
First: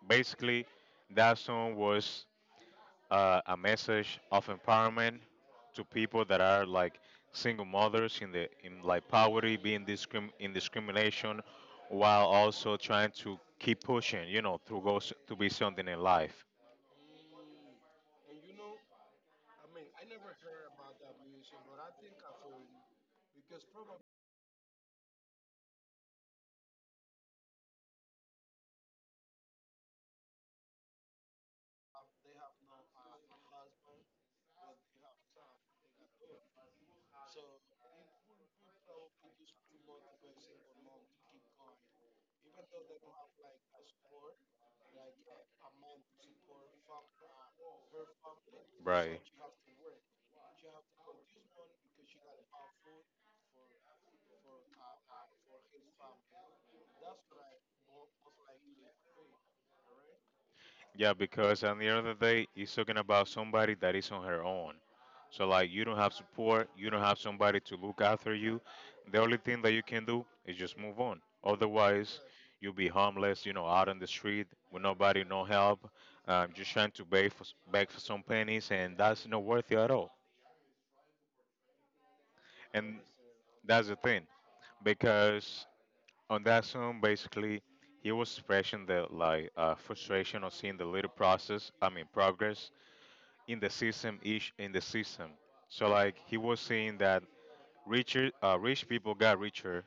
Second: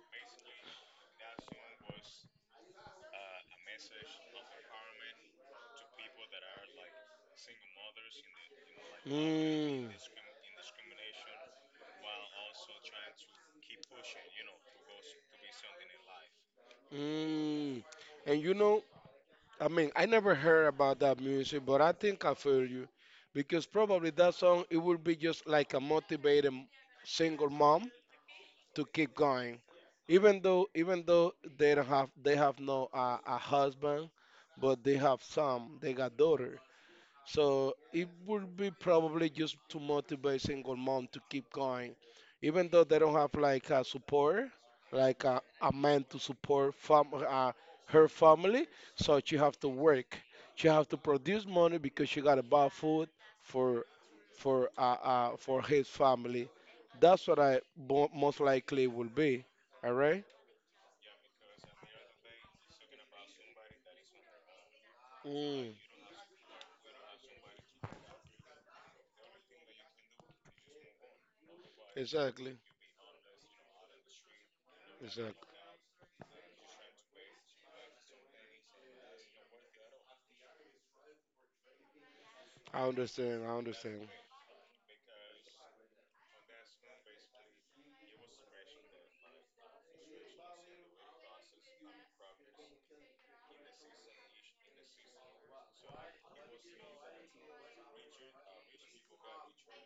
Speaker 2: Basically, that song was uh, a message of empowerment to people that are like single mothers in the in like poverty, being
Speaker 1: mm,
Speaker 2: discrim in discrimination, while also trying to keep pushing, you know, to go s- to be something in life.
Speaker 1: mm. And you know, I mean, I never heard about that music, but I think I feel you because probably that song it will be just like a motivating single mom to keep going, even though, even though they don't have they have no uh, a husband, but they have some they got daughters. So it would be probably just to motivate single mom to keep going, even though they don't have like a support, like a, a man to support fam uh, her family.
Speaker 2: Right.
Speaker 1: So she have to work. She have to produce money because she gotta buy food for for uh, uh for his family. That's what I bo- most likely will be. All right.
Speaker 2: Yeah, because at the end of the day, it's talking about somebody that is on her own. So like
Speaker 1: Mm.
Speaker 2: you don't have support, you don't have somebody to look after you. The only thing that you can do is just move on. Otherwise,
Speaker 1: Exactly.
Speaker 2: you'll be homeless, you know, out on the street with nobody, no
Speaker 1: Exactly.
Speaker 2: help, um, just trying to beg for beg for some pennies, and that's not worth it at all.
Speaker 1: I
Speaker 2: And
Speaker 1: understand. I
Speaker 2: that's the
Speaker 1: understand.
Speaker 2: thing, because on that song, basically, he was expressing the like uh, frustration of seeing the little process, I mean progress in the system ish in the system. So like he was saying that richer uh, rich people got richer,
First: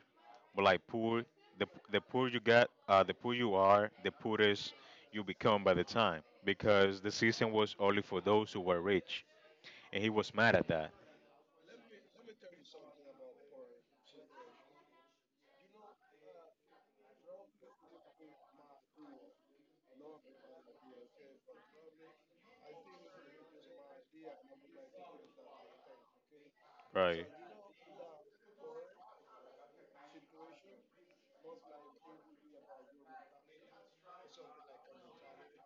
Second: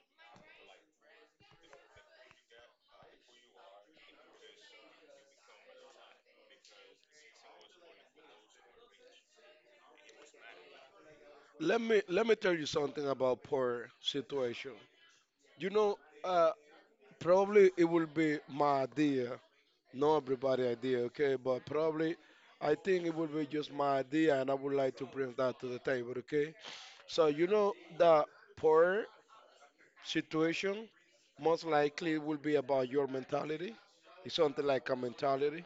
Speaker 2: but like poor the the poor you got uh, the poor you are, the poorest you become by the time because the system was only for those who were rich, and he was mad at that.
Speaker 1: Let me, let me tell you something about poor situation. You know, uh, probably it will be my idea, not everybody idea, okay? But probably I think it will be just my idea, and I would like to bring that to the table, okay?
Speaker 2: Right.
Speaker 1: So you know, the poor situation most likely will be about your mentality. It's something like a mentality.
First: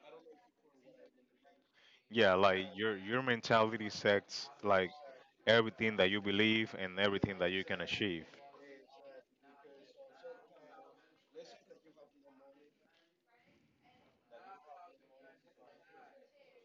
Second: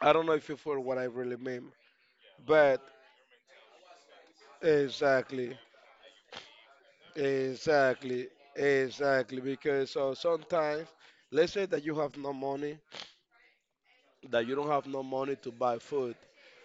Speaker 1: I don't know if you feel what I really mean,
Speaker 2: Yeah, like
Speaker 1: but
Speaker 2: your your mentality sets like
Speaker 1: exactly.
Speaker 2: everything that you believe and everything that you can achieve.
Speaker 1: Exactly, exactly. Because uh, sometimes, let's say that you have no money, that you don't have no money to buy food.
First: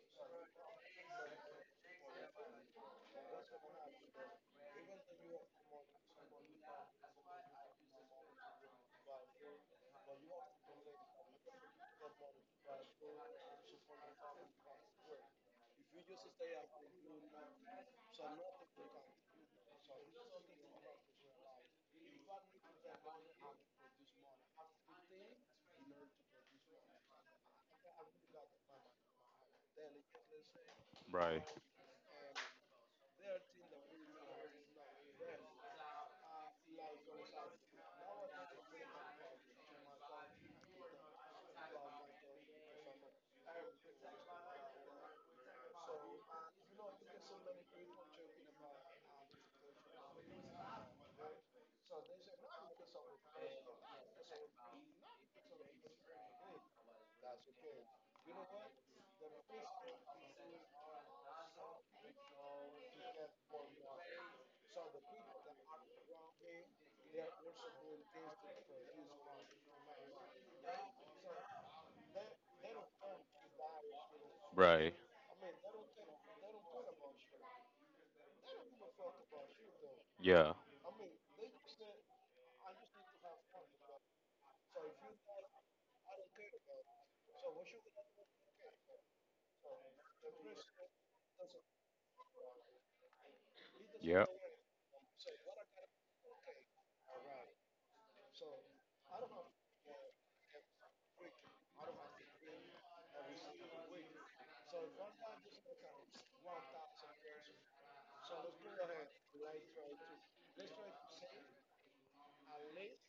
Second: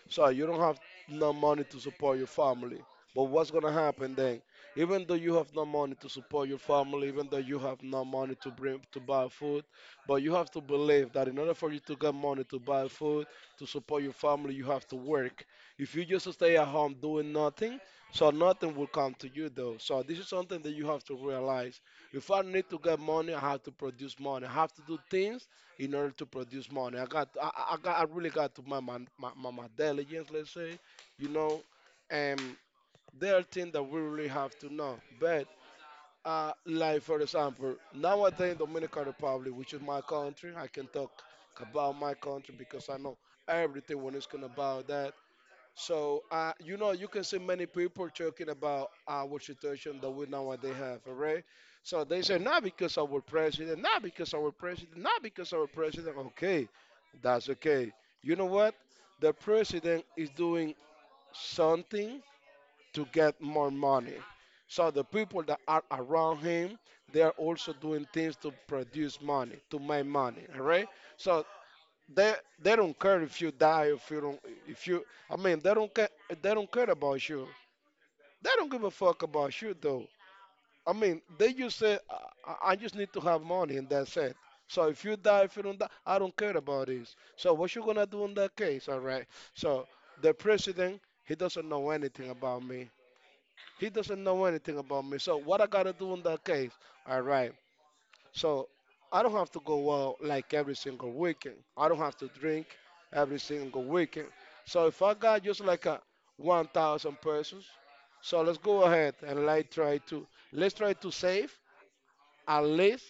Speaker 1: So you don't have no money to support your family. But what's gonna happen then? Even though you have no money to support your family, even though you have no money to bring to buy food, but you have to believe that in order for you to get money to buy food, to support your family, you have to work. If you just stay at home doing nothing, so nothing will come to you though. So this is something that you have to realize. If I need to get money, I have to produce money. I have to do things in order to produce money. I got, I, I I got, I really got to my my, my, my my diligence, let's say, you
Speaker 2: Right.
Speaker 1: know, and there are things that we really have to know. But uh, like for example, nowadays in Dominican Republic, which is my country, I can talk about my country because I know everything when it's gonna about that. So, uh, you know, you can see many people talking about our situation that we nowadays have, all right? So they say, not because our president, not because our president, not because our president. Okay, that's okay. You know what? The president is doing something to get more money. So the people that are around him, they are also doing things to produce money, to make money, all right? So they they don't care if you die, if you don't, if
Speaker 2: Right.
Speaker 1: you, I mean they don't care, they don't care about you. They don't give a fuck about you though.
Speaker 2: Yeah.
Speaker 1: I mean they just say I, I I just need to have money and that's it. So if you die if you don't die I don't care about this. So what you gonna do in that case? All right. So the president he doesn't know anything about me. He doesn't
Speaker 2: Yeah.
Speaker 1: know anything about me. So what I gotta do in that case? All right. So I don't have to go out like every single weekend. I don't have to drink every single weekend. So if I got just like a one thousand pesos, so let's go ahead and like try to let's try to save at least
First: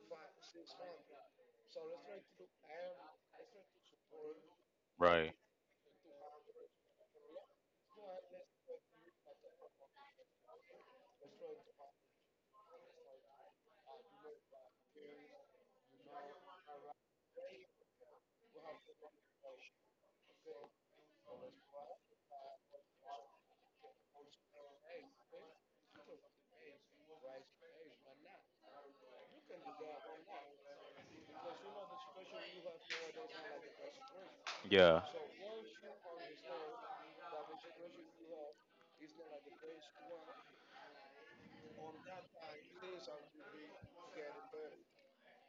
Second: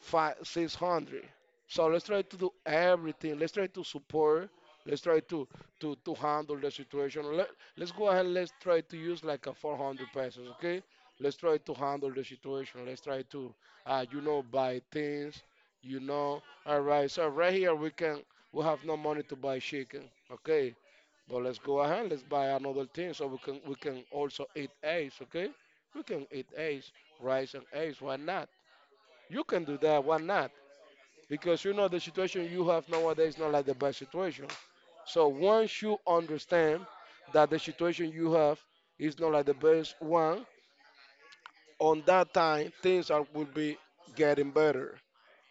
Speaker 1: five, six hundred. So let's try to do everything. Let's try to support. Let's try
Speaker 2: Right.
Speaker 1: to to, to handle the situation. Let, let's go ahead. Let's try to use like a four hundred pesos, okay? Let's try to handle the situation. Let's try to, uh, you know, buy things, you know. All right. So right here we can we have no money to buy chicken, okay? But let's go ahead. Let's buy another thing so we can we can also eat eggs, okay? We can eat eggs, rice and eggs. Why not? You can do that. Why not? Because you know the situation you have nowadays is not like the best situation.
Speaker 2: Yeah.
Speaker 1: So once you understand that the situation you have is not like the best one, on that time things are, will be getting better.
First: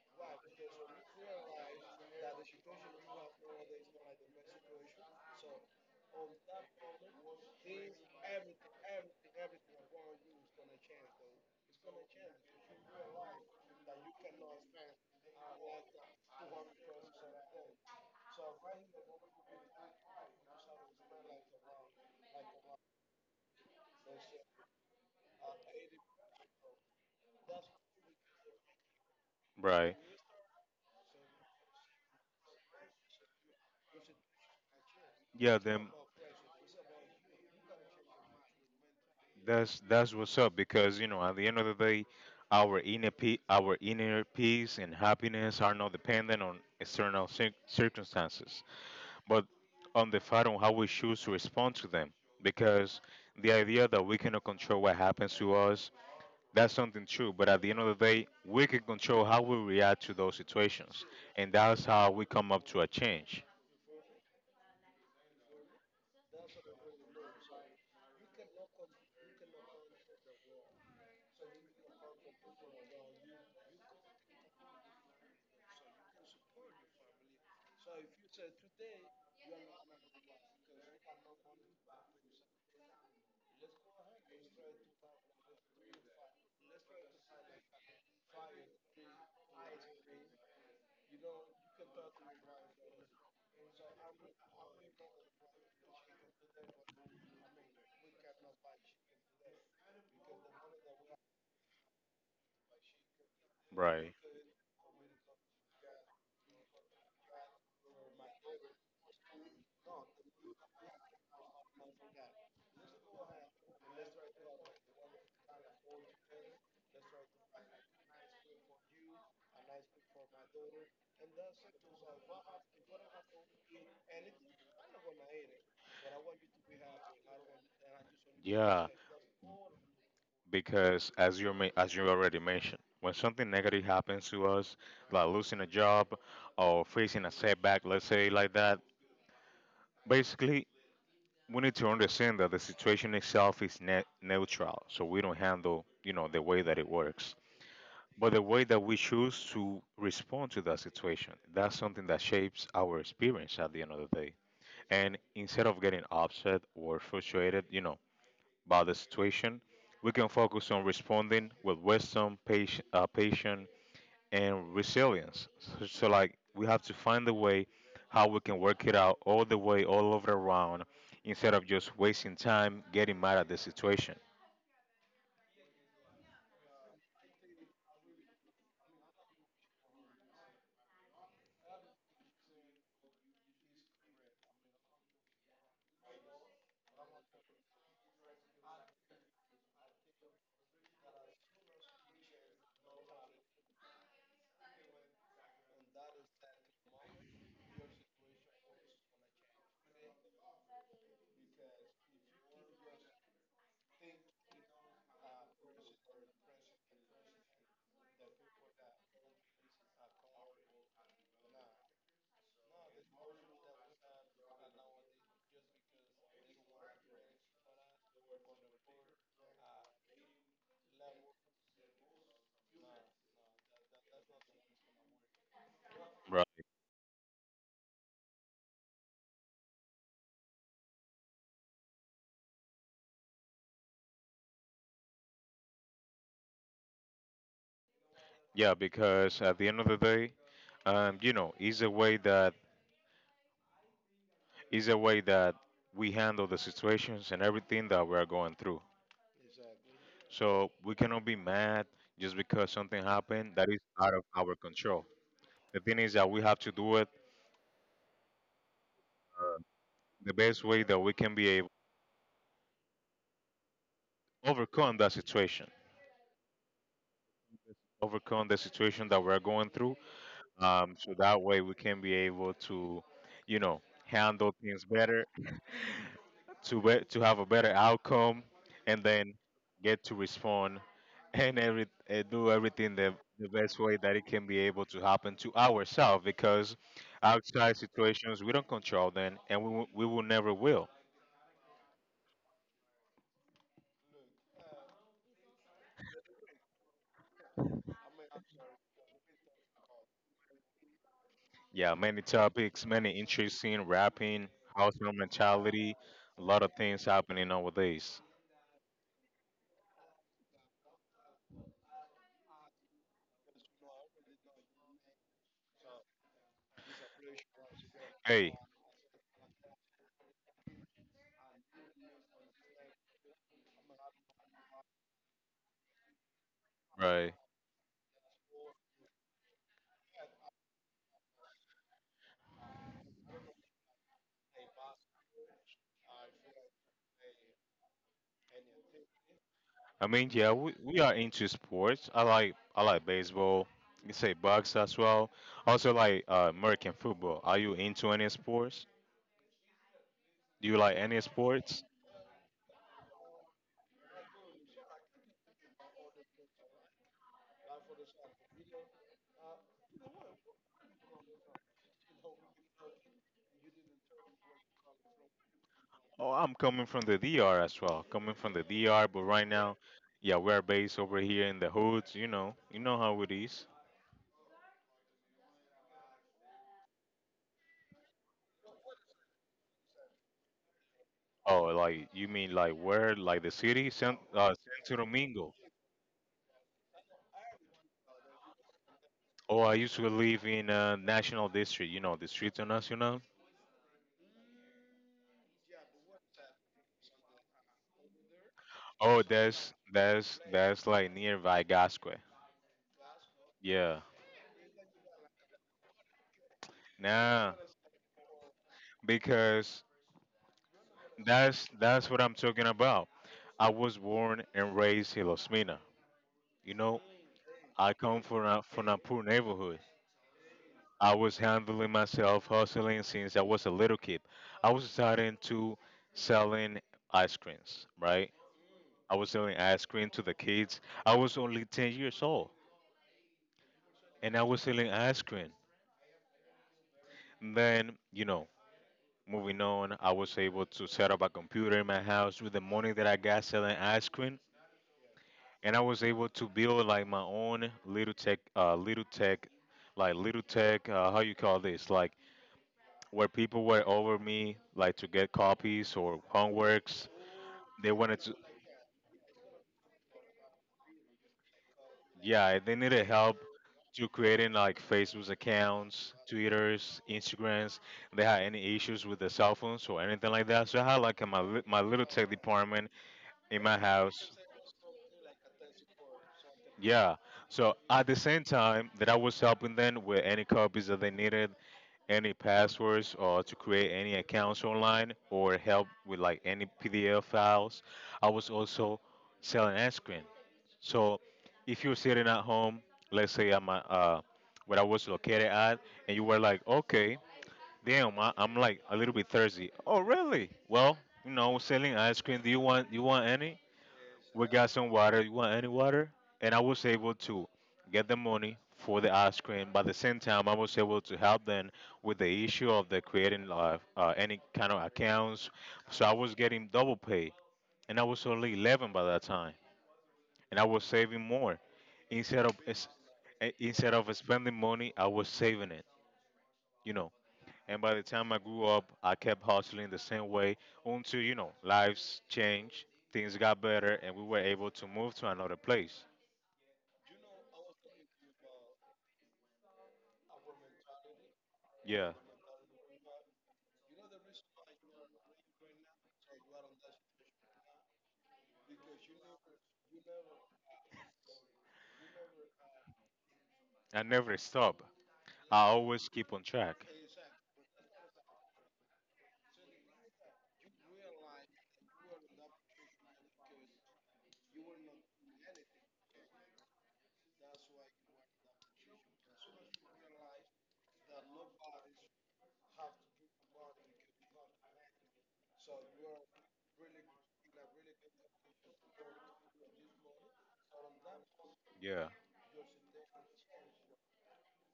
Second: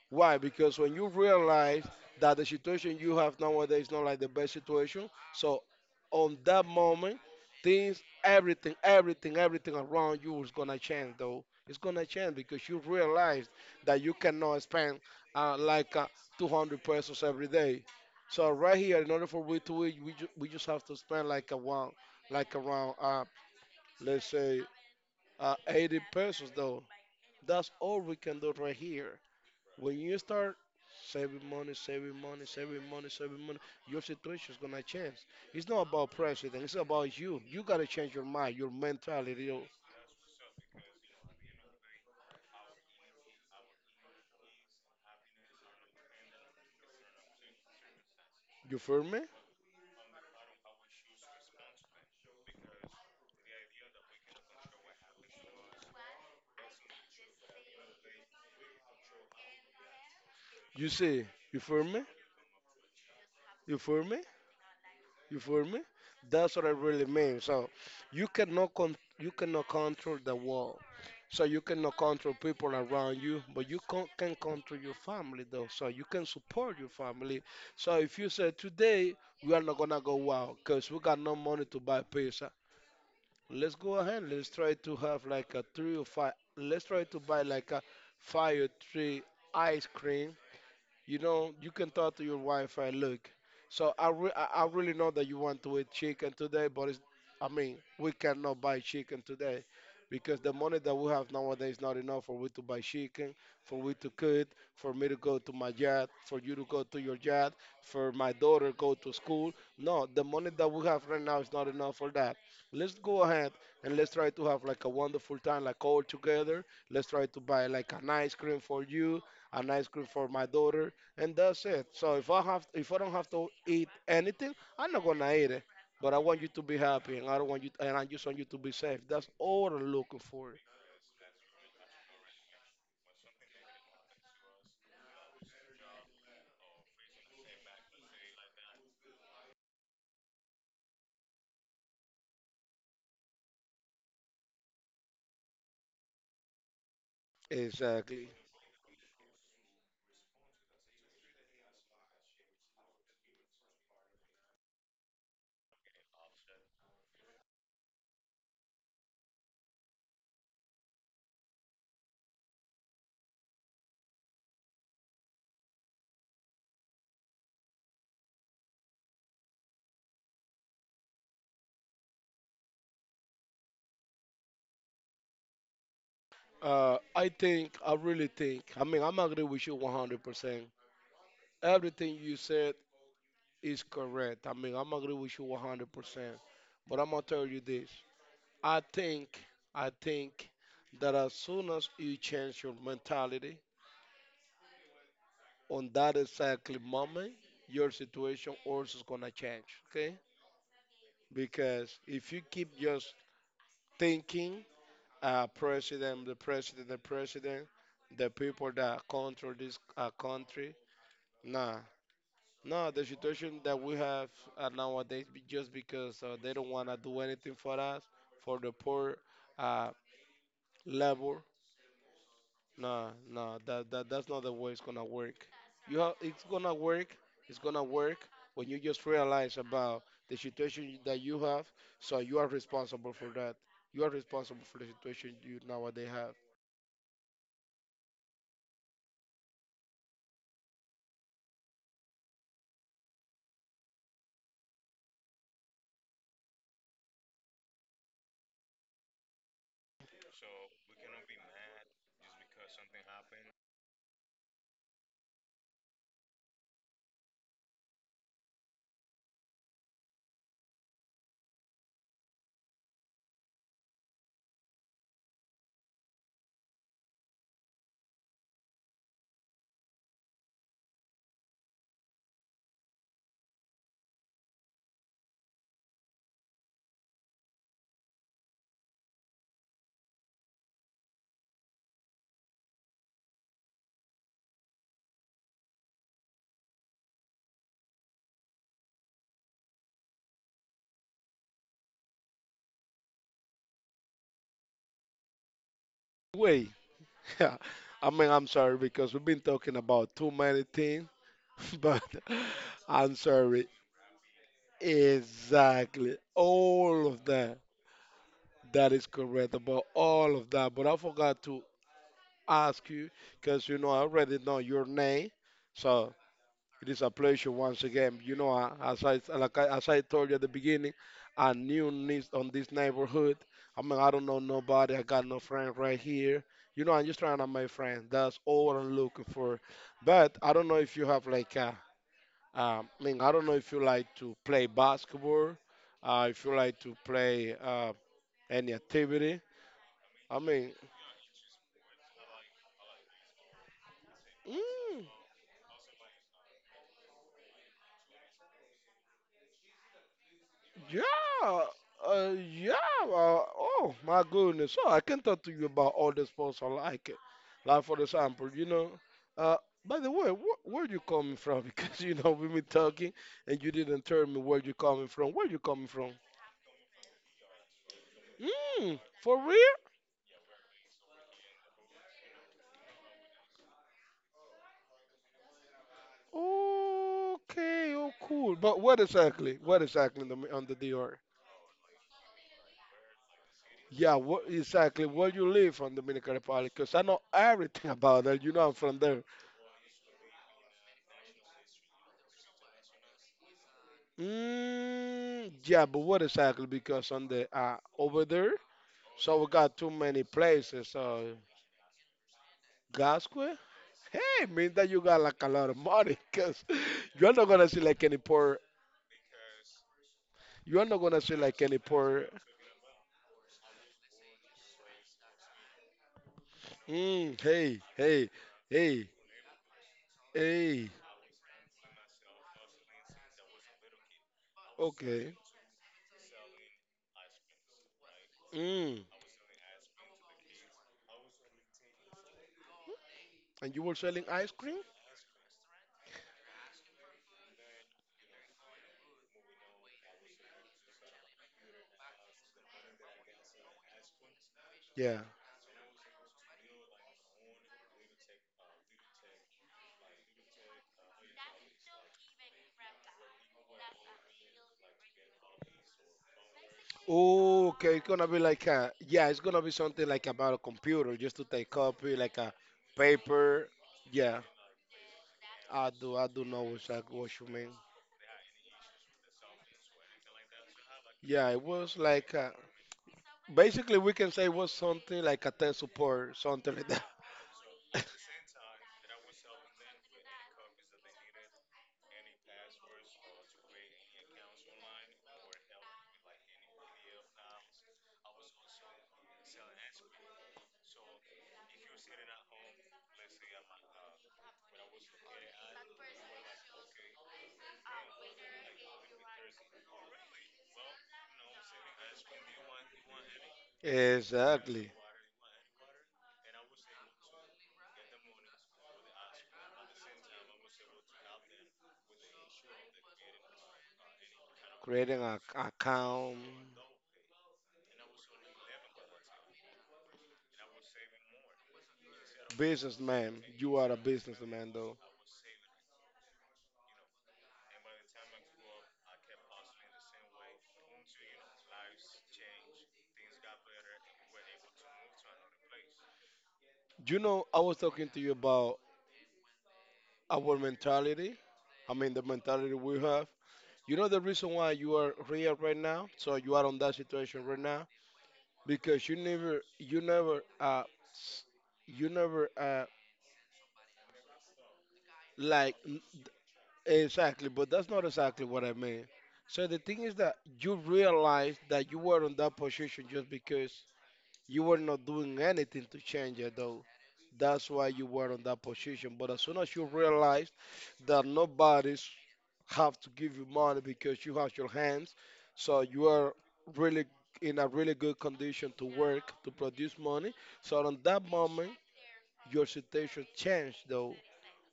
Speaker 1: Why? Because when you realize that the situation you have nowadays is not like the best situation, so on that moment, things, everything, everything, everything around you is gonna change. Though it's gonna change because you realize that you cannot spend uh, like uh, two hundred pesos every day. So right here, in order for we to eat, we, ju- we just have to spend like a one, like around uh, let's say uh, eighty pesos. Though that's all we can do right here.
Speaker 2: Right.
Speaker 1: When you start saving money, saving money, saving money, saving money, your situation is gonna change.
Speaker 2: Yeah.
Speaker 1: It's
Speaker 2: Then
Speaker 1: not about president. It's about you. You gotta change your mind, your mentality. You
Speaker 2: that's that's what's up, because you know at the end of the day, our inner pe- our inner peace and happiness are not dependent on external cir- circumstances,
Speaker 1: you feel me?
Speaker 2: but on the fact on how we choose to respond to them. Because the idea that we cannot control what happens to us, that's something true. But at the end of the day, we can control how we react to those
Speaker 1: You
Speaker 2: situations,
Speaker 1: see?
Speaker 2: and
Speaker 1: You
Speaker 2: that's
Speaker 1: feel me?
Speaker 2: how we come up to a change.
Speaker 1: You feel me? You feel me? That's what I really mean. So you cannot con- you cannot control the world. So you cannot control people around you, but you con- can control your family though. So you can support your family. So if you say today we are not gonna go out because we got no money to buy pizza, let's go ahead. Let's try to have like a three or five. Let's try to buy like a five or three ice cream, you know, you can talk to your wife and look. So I re- I I really know that you want to eat chicken today, but it's, I mean, we cannot buy chicken today because the money that we have nowadays is not enough for we to buy chicken, for we to
Speaker 2: Right.
Speaker 1: cook, for me to go to my job, for you to go to your job, for my daughter go to school. No, the money that we have right now is not enough for that. Let's go ahead and let's try to have like a wonderful time, like all together. Let's try to buy like an ice cream for you, an ice cream for my daughter and that's it. So if I have, if I don't have to eat anything, I'm not gonna eat it. But I want you to be happy, and I don't want you, and I just want you to be
Speaker 2: Yeah,
Speaker 1: safe. That's all I'm looking for.
Speaker 2: because as you ma- as you already mentioned, when something negative happens to us, like losing a job or facing a setback, let's say like that, basically we need to understand that the situation itself is ne- neutral, so we don't handle, you know, the way that it works.
Speaker 1: Exactly.
Speaker 2: But the way that we choose to respond to that situation, that's something that shapes our experience at the end of the day. And instead of getting upset or frustrated, you know, by the situation, we can focus on responding with wisdom, patient, uh, patience, and resilience. So, so, like, we have to find the way how we can work it out all the way, all over around, instead of just wasting time getting mad at the situation.
Speaker 1: Uh, I think, I really think. I mean, I'm agree with you one hundred percent. Everything you said is correct. I mean, I'm agree with you one hundred percent. But I'm gonna tell you this. I think, I think that as soon as you change your mentality on that exactly moment, your situation also is gonna change. Okay? Because if you keep just thinking, uh, president, the president, the president, the people that control this uh, country, nah, nah. The situation that we have uh, nowadays, be just because uh, they don't wanna do anything for us, for the poor, uh, labor. No, no, that, that that's not the way it's gonna work. You have, it's
Speaker 2: Right.
Speaker 1: gonna work. It's gonna work when you just realize about the situation that you have. So you are responsible for that. You are responsible for the situation you nowadays have.
Speaker 2: Yeah, because at the end of the day, um, you know, is a way that is a way that we handle the situations and everything that we are going through. So we cannot be mad just because something happened that is out of our control. The thing is that we have to do it the best way that we can be able to overcome that situation, overcome the situation that we're going through. Um, so that way we can be able to, you know, handle things better, (laughs) to be- to have a better outcome, and then get to respond and every uh, do everything the the best way that it can be able to happen to ourselves because outside situations we don't control them, and we, will- we will never will.
Speaker 1: Wait, (laughs) I mean, I'm sorry because we've been talking about too many things, (laughs)
Speaker 2: Yeah,
Speaker 1: but
Speaker 2: many topics, many
Speaker 1: I'm sorry.
Speaker 2: interesting rapping, household mentality,
Speaker 1: Exactly,
Speaker 2: a lot of things
Speaker 1: all of
Speaker 2: happening
Speaker 1: that.
Speaker 2: nowadays.
Speaker 1: That is correct about all of that. But I forgot to ask you because you know I already know your name. So it is a pleasure once again. You know,
Speaker 2: Hey,
Speaker 1: I- as I like I, as I told you at the beginning, I new needs on this neighborhood. I mean, I don't know nobody. I got no friend right here. You know, I'm just
Speaker 2: right.
Speaker 1: trying to make friends. That's all what I'm looking for. But I don't know if you have like a, um, I mean, I don't know if you like to play basketball. Uh, if you like to play uh, any activity.
Speaker 2: I mean,
Speaker 1: I
Speaker 2: yeah,
Speaker 1: mean.
Speaker 2: we, we are into sports. I like I like baseball. You say box as
Speaker 1: Mm,
Speaker 2: well. Also like uh, American football. Are you into any sports? Do you like any
Speaker 1: yeah,
Speaker 2: sports?
Speaker 1: uh, yeah. Uh, oh my goodness. So I can talk to you about all the sports I like. Like for example, you know. Uh, by the way, wh- where you coming from? (laughs) Because you know we been talking and you didn't tell me where you coming from. Where you coming from?
Speaker 2: Oh, I'm coming from the D R as well. Coming from the
Speaker 1: Mm,
Speaker 2: D R, but
Speaker 1: for
Speaker 2: right
Speaker 1: real?
Speaker 2: now, yeah, we're based over here in the hoods. You know, you know how it is.
Speaker 1: Okay, oh cool. But what exactly? What exactly in the, on the D R?
Speaker 2: Oh, like you mean like where? Like the city,
Speaker 1: Yeah,
Speaker 2: San,
Speaker 1: what
Speaker 2: uh, Santo
Speaker 1: exactly where you
Speaker 2: Domingo.
Speaker 1: live on Dominican Republic? Because I know everything (laughs) about that. You know I'm from there.
Speaker 2: Oh, I used to live in uh, National District. You know, Distrito Nacional.
Speaker 1: Mm, yeah, but what exactly? Because on the uh, over there,
Speaker 2: Oh,
Speaker 1: so we
Speaker 2: that's
Speaker 1: got too many
Speaker 2: that's that's
Speaker 1: places.
Speaker 2: like
Speaker 1: So
Speaker 2: nearby Gasque.
Speaker 1: Gasque,
Speaker 2: Yeah.
Speaker 1: hey, means that you got like a lot of money, cause (laughs) you're not
Speaker 2: Nah,
Speaker 1: gonna see like any poor.
Speaker 2: because
Speaker 1: You're not gonna see like
Speaker 2: that's
Speaker 1: any
Speaker 2: that's what
Speaker 1: poor.
Speaker 2: I'm talking about. I was born and raised in Los Mina. You know,
Speaker 1: Mm, hey,
Speaker 2: I come
Speaker 1: hey,
Speaker 2: from a, from a
Speaker 1: hey,
Speaker 2: poor neighborhood.
Speaker 1: hey.
Speaker 2: I was handling myself, hustling since I was a little kid. I was
Speaker 1: Okay.
Speaker 2: starting to selling ice creams, right?
Speaker 1: Mm.
Speaker 2: I was selling ice cream to the kids. I was only ten years old
Speaker 1: And you were selling
Speaker 2: and I
Speaker 1: ice
Speaker 2: was
Speaker 1: cream?
Speaker 2: selling ice cream. And then, you know, moving on, I was able to set up a computer in my house with the money that I got selling ice cream.
Speaker 1: Yeah.
Speaker 2: And I was able to build like my own little tech, uh, little tech, like little tech, uh, how you call this? Like where people were over me, like to get copies or homeworks. They
Speaker 1: Okay, it's
Speaker 2: wanted
Speaker 1: gonna
Speaker 2: to.
Speaker 1: be like a yeah, it's gonna be something like about a computer, just to take copy, like a
Speaker 2: Yeah, they need a help
Speaker 1: paper.
Speaker 2: to
Speaker 1: Yeah.
Speaker 2: creating like Facebook
Speaker 1: I
Speaker 2: accounts,
Speaker 1: do, I do know
Speaker 2: Twitters,
Speaker 1: exactly what you mean.
Speaker 2: Instagrams. They had any issues with the cell phones or anything like that. So I had like my
Speaker 1: Yeah, it
Speaker 2: li- my
Speaker 1: was
Speaker 2: little tech
Speaker 1: like uh
Speaker 2: department in my
Speaker 1: basically we can
Speaker 2: house.
Speaker 1: say it was something like a tech support, something like that.
Speaker 2: Yeah. So
Speaker 1: (laughs)
Speaker 2: at the same time that I was helping them with any copies that they needed, any passwords or to create any accounts online or help with like any P D F files, I was also selling ice cream. So if you're sitting at home, let's say I'm at, uh, where I was located at, and you were like, okay, damn, I, I'm like a little bit thirsty. Oh, really? Well, you know, we're selling ice cream. Do you want you want any? We got
Speaker 1: Exactly.
Speaker 2: some water. You want any water? And I was able to get the money for the ice cream. But at the same time, I was able to help them with the issue of the creating uh, uh, any kind of
Speaker 1: Creating a
Speaker 2: accounts. So I was
Speaker 1: account,
Speaker 2: getting double pay, and I was only eleven by that time and I was saving more. Instead of es-
Speaker 1: businessman.
Speaker 2: eh,
Speaker 1: You are
Speaker 2: instead
Speaker 1: a
Speaker 2: of spending
Speaker 1: businessman
Speaker 2: money,
Speaker 1: though.
Speaker 2: I was saving it. You know. And by the time I grew up, I kept hustling the same way until you know lives changed, things got better, and we were able to move to another place.
Speaker 1: You know, I was talking to you about our mentality. I
Speaker 2: Yeah,
Speaker 1: mean, the mentality we have. You know the reason why you are here right now, so you are on that situation right now, because you never, you never, uh, s- you never, uh,
Speaker 2: I never stop. I
Speaker 1: like.
Speaker 2: always keep on track.
Speaker 1: Exactly, but that's not exactly what I mean. So the thing is that you realize that you were in that position just because you were not doing anything to change it, though. That's why you were in that position. But as soon as you realize that nobody's have to give you money because you have your hands, so you are really in a really good condition to work to produce money. So on that moment,
Speaker 2: Yeah,
Speaker 1: your situation changed, though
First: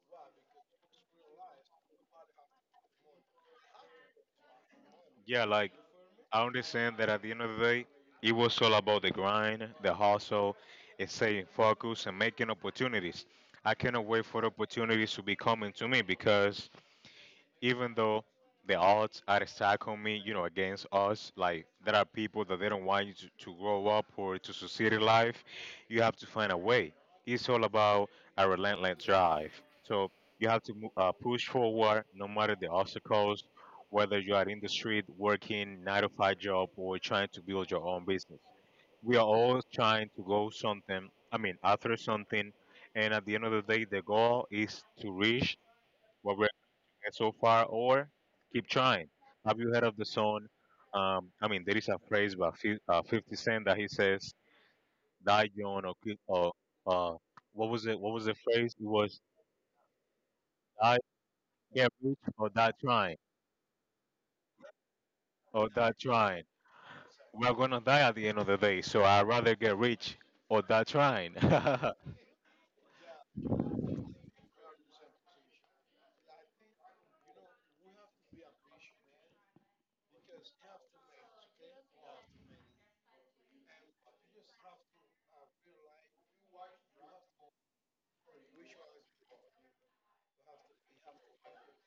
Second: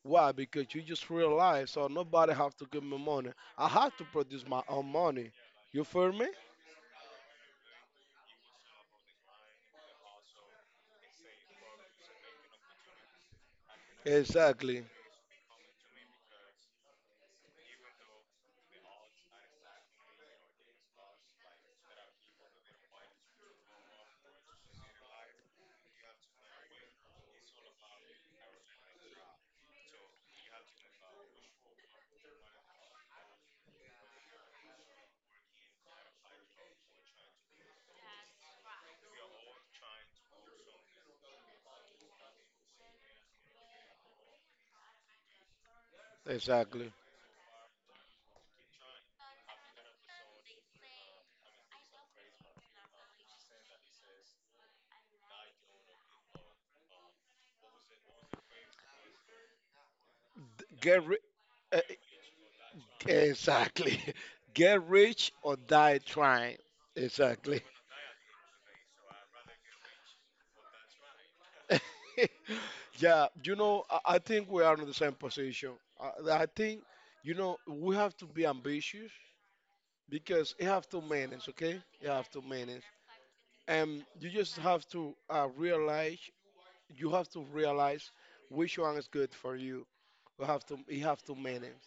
Speaker 1: why? Because you just realize, so nobody have to give me money. I have to produce my own money.
Speaker 2: yeah. Like
Speaker 1: You feel me?
Speaker 2: I understand that at the end of the day, it was all about the grind, the hustle, and staying focused and making opportunities. I cannot wait for the
Speaker 1: Exactly.
Speaker 2: opportunities to be coming to me because even though the odds are stacked on me, you know, against us, like there are people that they don't want you to, to grow up or to succeed in life, you have to find a way. It's all about a relentless drive. So you have to mo- uh, push forward no matter the obstacles, whether you are in the street working nine to five job or trying to build your own business. We are all trying to go something, I mean, after something. And at the end of the day, the goal is to reach what we're
Speaker 1: Exactly.
Speaker 2: and so far, or keep trying. Have you heard of the song? Um, I mean, there is a phrase by Fif- uh, fifty Cent that he says, "Die young or keep or uh, what was it? What was the phrase? It was
Speaker 1: D-
Speaker 2: die
Speaker 1: Get ri- eh,
Speaker 2: get rich or die
Speaker 1: eh,
Speaker 2: trying
Speaker 1: exactly. (laughs) Get rich or
Speaker 2: or die
Speaker 1: die
Speaker 2: trying.
Speaker 1: trying.
Speaker 2: We're
Speaker 1: Exactly.
Speaker 2: gonna die at the end of the day, so I'd rather get rich or die trying." (laughs)
Speaker 1: (laughs) Yeah. You know, I, I think we are in the same position. I, I think, you know, we have to be ambitious because you have to manage. Okay, you have to manage, and you just have to uh, realize you have to realize which one is good for you. You have to you have to manage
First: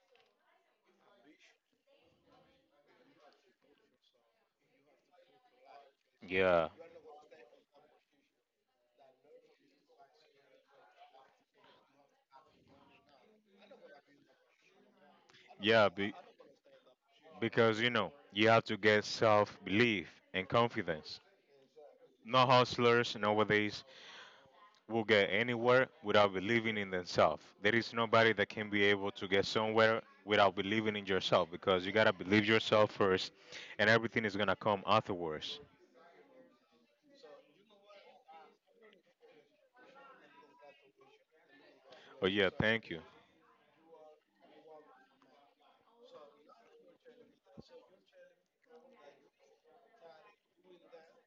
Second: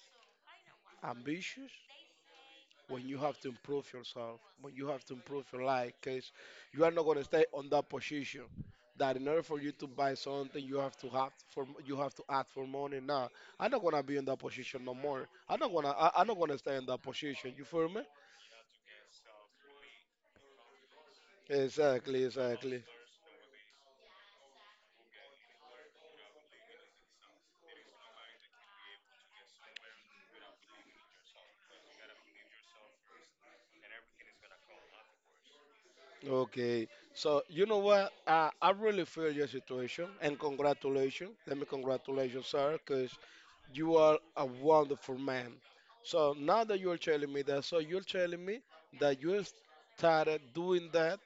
Speaker 1: ambitious when you have to improve yourself, when you have to improve your life, because
Speaker 2: Yeah,
Speaker 1: you are not gonna stay on that position. That in order for you to buy something, you have to have for you have to ask for money. Now, I'm not gonna be in that position no more. I'm not gonna
Speaker 2: yeah,
Speaker 1: I,
Speaker 2: be,
Speaker 1: I'm not gonna stay in that position. You
Speaker 2: because
Speaker 1: feel
Speaker 2: you
Speaker 1: me?
Speaker 2: know you have to get self belief and confidence.
Speaker 1: Exactly,
Speaker 2: No
Speaker 1: exactly.
Speaker 2: hustlers nowadays will get anywhere without believing in themselves. There is nobody that can be able to get somewhere without believing in yourself because you gotta believe yourself first, and everything is gonna come afterwards.
Speaker 1: Okay, so you know what? I, I really feel your situation and congratulations. Let me
Speaker 2: Oh
Speaker 1: congratulate you,
Speaker 2: yeah,
Speaker 1: sir,
Speaker 2: thank you.
Speaker 1: because you are a wonderful man. So now that you're telling me that, so you're telling me that you started doing that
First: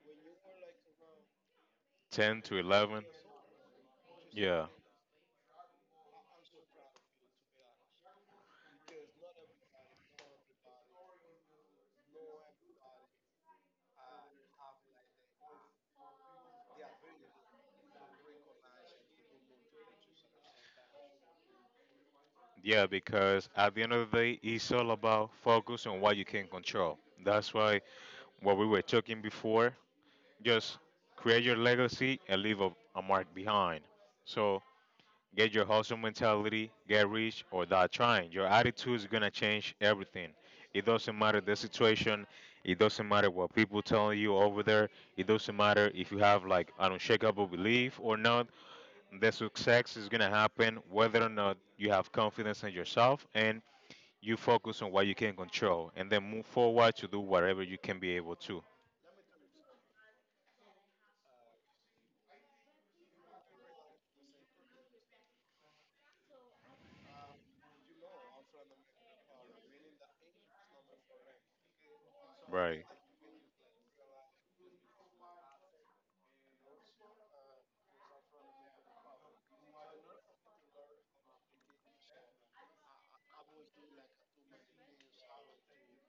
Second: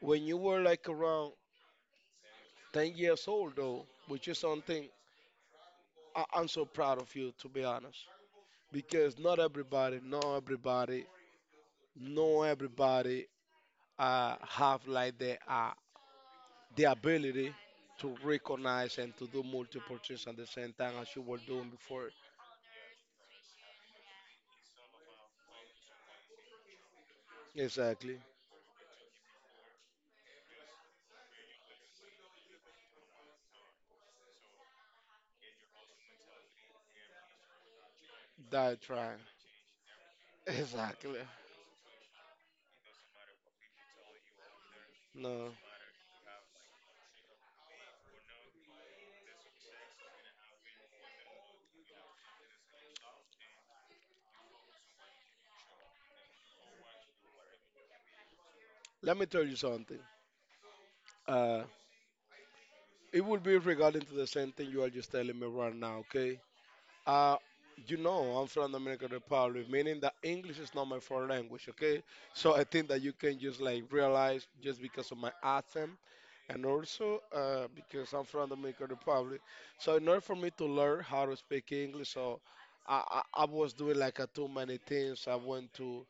Speaker 1: when you were like around
Speaker 2: Ten to
Speaker 1: ten
Speaker 2: eleven.
Speaker 1: years old, though, which is
Speaker 2: Yeah,
Speaker 1: something I- I'm so proud of you, to be honest. Because not everybody, not everybody, not everybody uh, have like the, uh, the ability to recognize and to do multiple things at the same time as you were doing before.
Speaker 2: yeah, because at the end of the day, it's all about focus on what you can control. That's why
Speaker 1: Exactly.
Speaker 2: what we were talking before, just create your legacy and leave a, a mark behind. So get your hustle mentality, get rich, or die trying. Your
Speaker 1: That
Speaker 2: attitude is
Speaker 1: trying.
Speaker 2: gonna change everything.
Speaker 1: (laughs)
Speaker 2: It doesn't
Speaker 1: Exactly.
Speaker 2: matter the situation. It doesn't matter what people telling you over there. It
Speaker 1: No.
Speaker 2: doesn't matter if you have like an unshakable belief or not. The success is gonna happen whether or not you have confidence in yourself and you focus on what you can control and then move forward to do whatever you can be able to.
Speaker 1: Let me tell you something. Uh, it will be regarding to the same thing you are just telling me right now, okay? Uh, you know, I'm from Dominican Republic, meaning that English is not my foreign language, okay? So I
Speaker 2: Right.
Speaker 1: think that you can just like realize just because of my accent and also uh, because I'm from Dominican Republic. So in order for me to learn how to speak English, so I, I, I was doing like a too many things. I went to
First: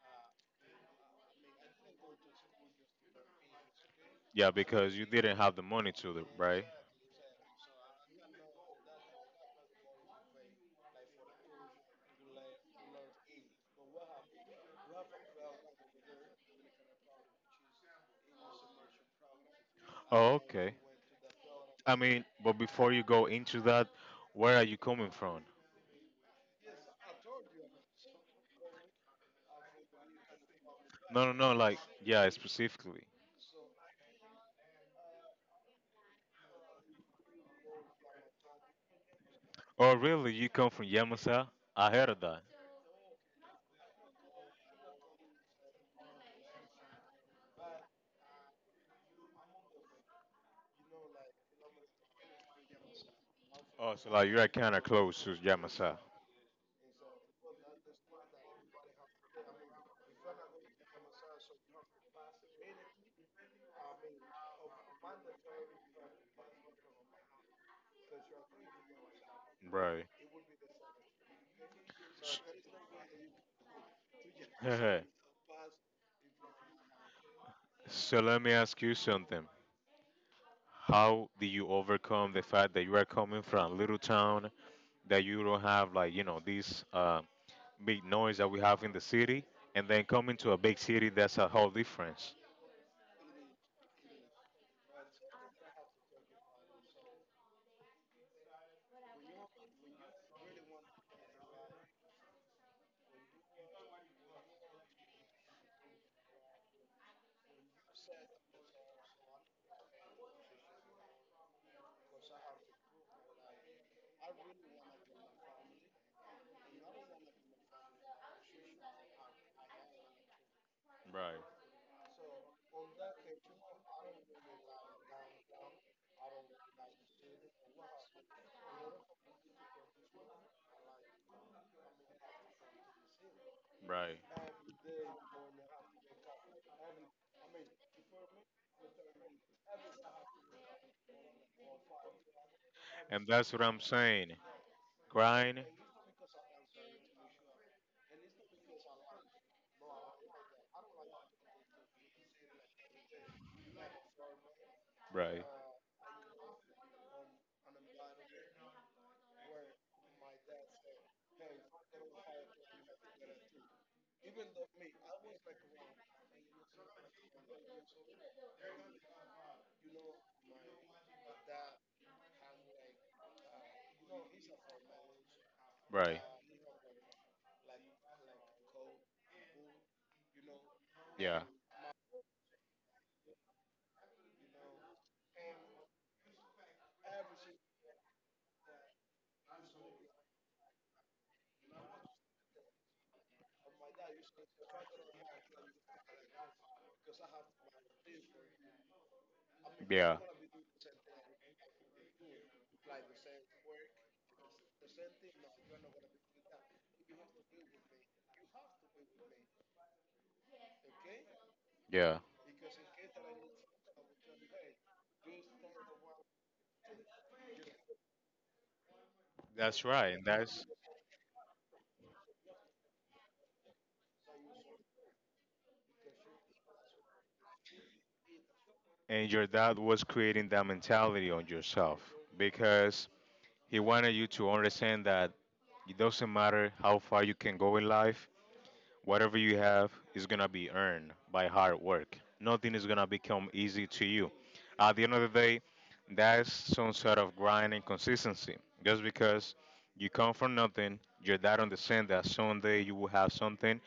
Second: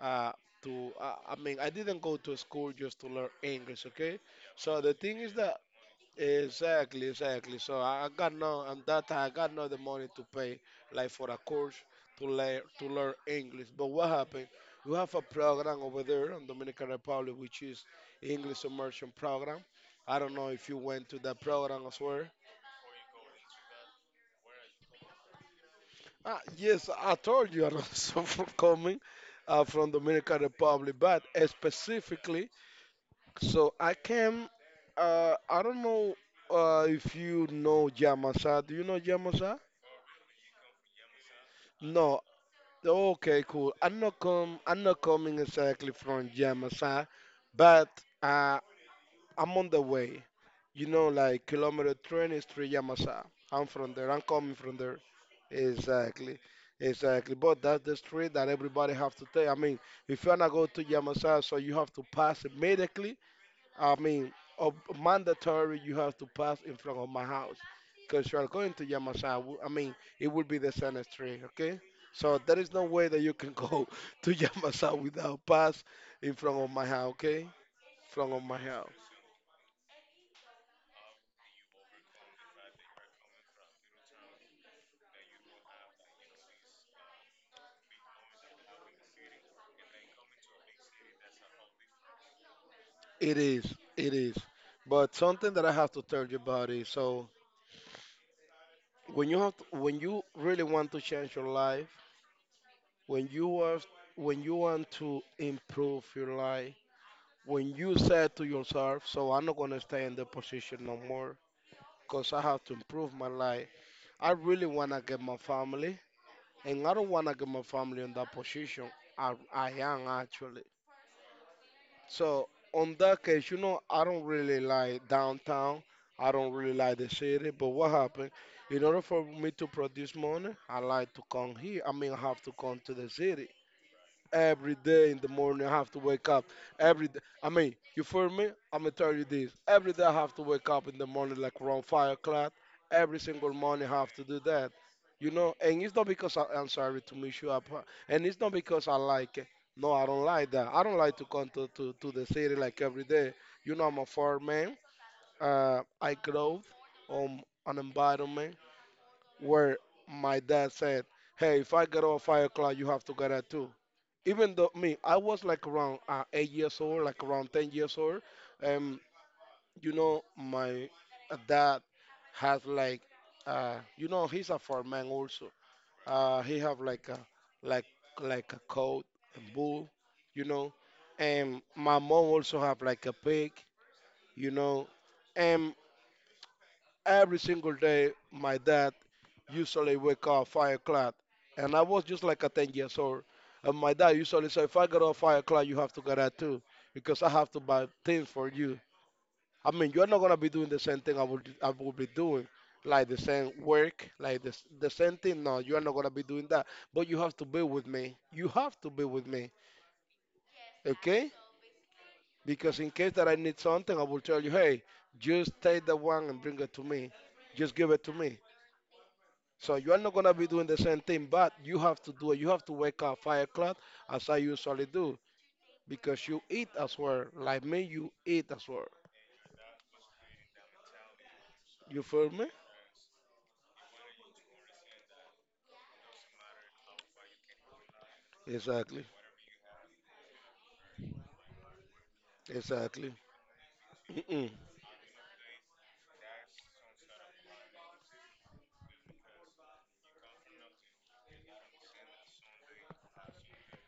Speaker 1: uh, to uh, I mean I didn't go to school just to learn English, okay?
Speaker 2: Yeah,
Speaker 1: So the
Speaker 2: because you
Speaker 1: thing is
Speaker 2: didn't have
Speaker 1: that
Speaker 2: the money to do, right?
Speaker 1: exactly, exactly. So I, I got no and that time I got no the money to pay like for a course to learn to learn English. But what happened? We have a program over there in Dominican Republic which is English immersion program. I don't
Speaker 2: Oh,
Speaker 1: know if
Speaker 2: okay.
Speaker 1: you went to that program
Speaker 2: I
Speaker 1: as well.
Speaker 2: mean, but before you go into that, where are you coming from?
Speaker 1: Ah, yes, I told you I was (laughs) from coming uh, from Dominican Republic, but
Speaker 2: No, no,
Speaker 1: uh,
Speaker 2: no. Like, yeah,
Speaker 1: specifically.
Speaker 2: specifically.
Speaker 1: So I came. Uh, I don't know uh, if you know Yamasa. Do you know Yamasa?
Speaker 2: Oh, really? You come from Yamasa? I heard
Speaker 1: No.
Speaker 2: of that.
Speaker 1: Okay, cool. I'm not come. I'm not coming exactly from Yamasa, but uh, I'm on the way. You know, like kilometer two three Yamasa. I'm from
Speaker 2: Oh,
Speaker 1: there.
Speaker 2: so
Speaker 1: I'm
Speaker 2: like you're
Speaker 1: coming from
Speaker 2: kind of
Speaker 1: there.
Speaker 2: close to Yamasa,
Speaker 1: Exactly. Exactly. But that's the street that everybody have to take. I mean, if you wanna go to Yamasa, so you have to pass immediately. I mean, ob- mandatory you have to pass in front of my house because you are going to Yamasa. I mean,
Speaker 2: right?
Speaker 1: it will be the same street, okay? So there is no way that you can go (laughs) to Yamasa
Speaker 2: S-
Speaker 1: without pass in front of my house, okay?
Speaker 2: (laughs) so
Speaker 1: Front of
Speaker 2: let me
Speaker 1: my
Speaker 2: ask
Speaker 1: house.
Speaker 2: you something. How do you overcome the fact that you are coming from a little town that you don't have like you know this uh, big noise that we have in the city, and then coming to a big city that's a whole difference.
Speaker 1: It is, it is. But something that I have to tell you about is so when you have to, when you really want to change your life, when you are when you want to improve your life, when you said to yourself, so I'm not going to stay in the position no more because I have to improve my life. I really want to get my family, and I don't want to get my family in that position. I, I am actually.
Speaker 2: Right,
Speaker 1: So, on that case, you know, I don't really like downtown. I don't really like the city. But what happened? In order for me to produce money, I like to come here. I mean, I have to come to the city
Speaker 2: right.
Speaker 1: every day in the morning. I have to wake up every day. I mean, you feel me? I'm gonna tell you this. Every day I have to wake up in the morning, like around five o'clock. Every
Speaker 2: And
Speaker 1: single
Speaker 2: that's what I'm
Speaker 1: morning I have to
Speaker 2: saying.
Speaker 1: do that. You know,
Speaker 2: Grind.
Speaker 1: and it's not because I, I'm sorry to mess you up, huh? And it's not because I like it. No, I don't like that. I don't like to come to, to, to the city like every day. You know, I'm a farm man.
Speaker 2: Right.
Speaker 1: Uh, I grew on an environment where my dad said, "Hey, if I get up at five o'clock, you have to get at two even though me, I was like around uh, eight years old, like around ten years old. Um, you know, my uh, dad has like, uh, you know, he's a farmman also.
Speaker 2: Right.
Speaker 1: Uh, he have like a like like a coat and bull, you know,
Speaker 2: Yeah.
Speaker 1: and my mom also have like a pig, you know. Every single day, my dad usually wake up five o'clock, and I was just like a ten years old. And my dad usually say, if I get up five o'clock, you have to get up too, because I have to buy things for you. I mean, you're
Speaker 2: Yeah.
Speaker 1: not gonna be doing the same thing I would I would be doing, like the same work, like the s- the same thing. No, you're not gonna be doing that. But you have to be with me. You have to be with me, okay?
Speaker 2: Yeah.
Speaker 1: Because in case that I need something, I will tell you, hey, just take the one and bring it to me. Just give it to me. So
Speaker 2: That's
Speaker 1: you are not
Speaker 2: right. And
Speaker 1: gonna be doing
Speaker 2: that's
Speaker 1: the same thing, but you have to do it. You have to wake up five o'clock as I usually do because you eat as well. Like me, you eat as well.
Speaker 2: and your dad was creating that mentality on yourself
Speaker 1: You feel me?
Speaker 2: because he wanted you to understand that it doesn't matter how far you can go in life.
Speaker 1: Exactly.
Speaker 2: Whatever you have is gonna be earned by hard work. Nothing is gonna
Speaker 1: Exactly.
Speaker 2: become easy to you.
Speaker 1: Mm-mm.
Speaker 2: At the end of the day, that's some sort of grind and consistency. Just because you come from nothing, your dad understands that someday you will have something,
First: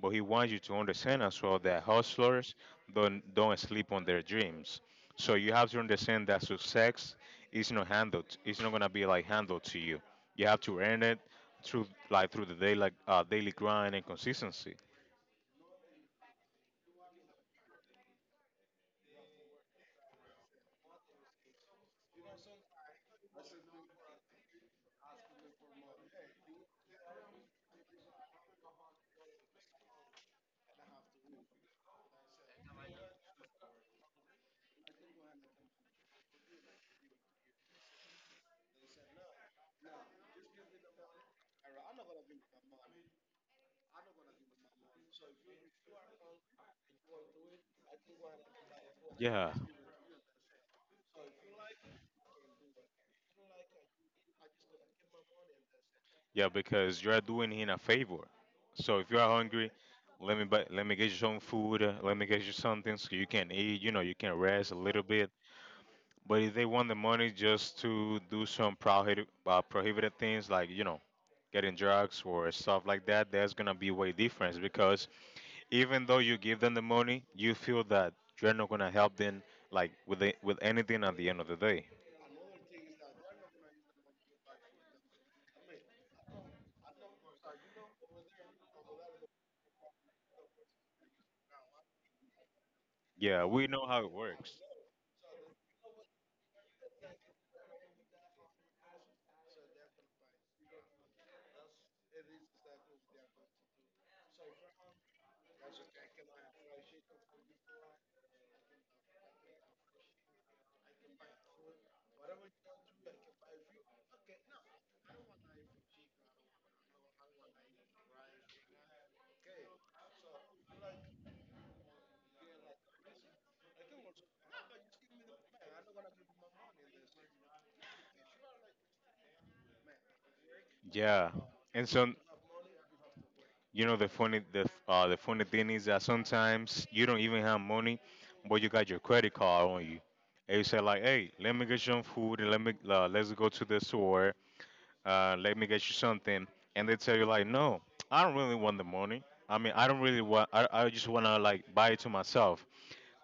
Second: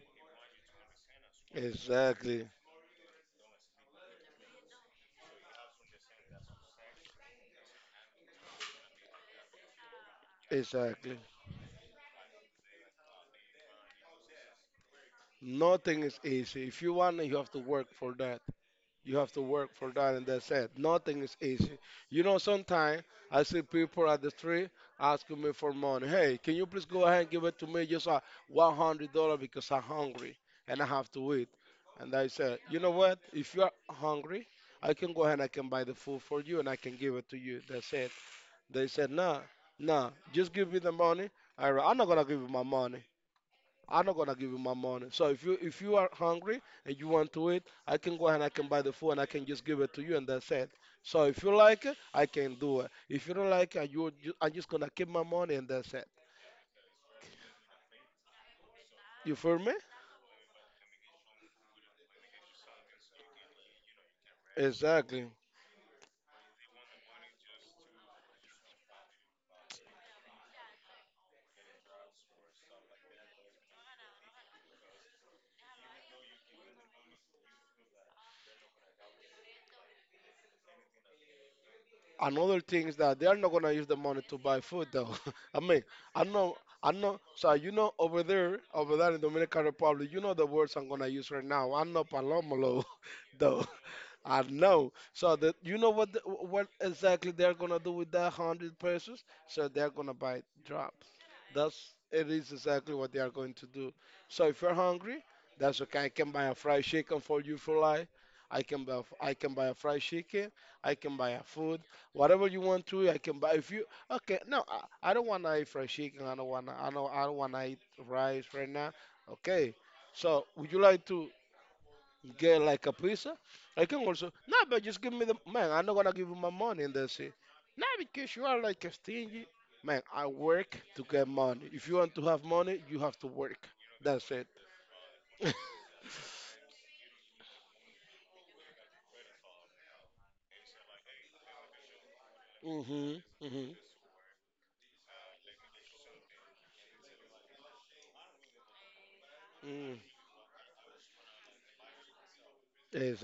Speaker 2: but he wants you to understand as well that
Speaker 1: Exactly.
Speaker 2: hustlers don't don't sleep on their dreams. So you have to understand that success is not handled. It's not gonna be like handled to you. You have to earn it
Speaker 1: Exactly.
Speaker 2: through like through the daily like uh, daily grind and consistency.
Speaker 1: Nothing is easy. If you want, it, you have to work for that. You have to work for that, and that's it. Nothing is easy. You know, sometimes I see people at the street asking me for money. Hey, can you please go ahead and give it to me just uh, one hundred dollars because I'm hungry and I have to eat? And I said, you know what? If you are hungry, I can go ahead and I can buy the food for you and I can give it to you. That's it. They said, nah, nah, just give me the money. I, I'm not going to give you my money. I'm not gonna give you my money. So if you if you are hungry and you want to eat, I can go ahead and I can buy the food and I can
Speaker 2: Yeah,
Speaker 1: just give it to you and that's it. So if you like it, I can do it. If you don't like it, you ju- I'm just gonna keep my money and that's it.
Speaker 2: yeah, because you are doing him a favor. So if you are
Speaker 1: You feel
Speaker 2: hungry,
Speaker 1: me?
Speaker 2: let me buy, let me get you some food. uh, Let me get you something so you can eat. You know, you can rest a little
Speaker 1: Exactly.
Speaker 2: bit. But if they want the money just to do some prohibited uh, prohibited things like you know getting drugs or stuff like that, that's gonna be way different because even though you give them the money, you feel that you're not gonna help them like with the, with anything at the end of the day.
Speaker 1: Another thing is that they are not gonna use the money to buy food though. (laughs) I mean, I know, I know. So you know, over there, over there in Dominican Republic, you know the words I'm gonna use right now. I know palomalo, (laughs)
Speaker 2: Yeah,
Speaker 1: though.
Speaker 2: we know how it
Speaker 1: I
Speaker 2: works.
Speaker 1: know. So that you know what the, what exactly they're gonna do with that hundred pesos? So they're gonna buy drops. That's it is exactly what they are going to do. So if you're hungry, that's okay. I can buy a fried chicken for you for life. I can buy I can buy a fried chicken. I can buy a food, whatever you want to eat, I can buy if you okay. No, I, I don't wanna eat fried chicken. I don't wanna I don't I don't wanna eat rice right now. Okay. So would you like to? You get like a pizza. I can also no, but just give me the man. I'm not gonna give you my money. And they say, no, because you are like a stingy man. I work to get
Speaker 2: Yeah.
Speaker 1: money. If
Speaker 2: And
Speaker 1: you
Speaker 2: so,
Speaker 1: want to have money, you have to work.
Speaker 2: you know, the
Speaker 1: That's
Speaker 2: funny
Speaker 1: it.
Speaker 2: the uh, the funny
Speaker 1: (laughs)
Speaker 2: thing is that sometimes you don't even have money, but you got your credit card on you. And you say like, "Hey, let me get you some food, and let me uh,
Speaker 1: Mhm.
Speaker 2: let's go to
Speaker 1: Mhm.
Speaker 2: the store. Uh, let me get you something." And they tell you like, "No, I don't really want the money. I mean, I
Speaker 1: Mm.
Speaker 2: don't really want. I, I just wanna like buy it to myself.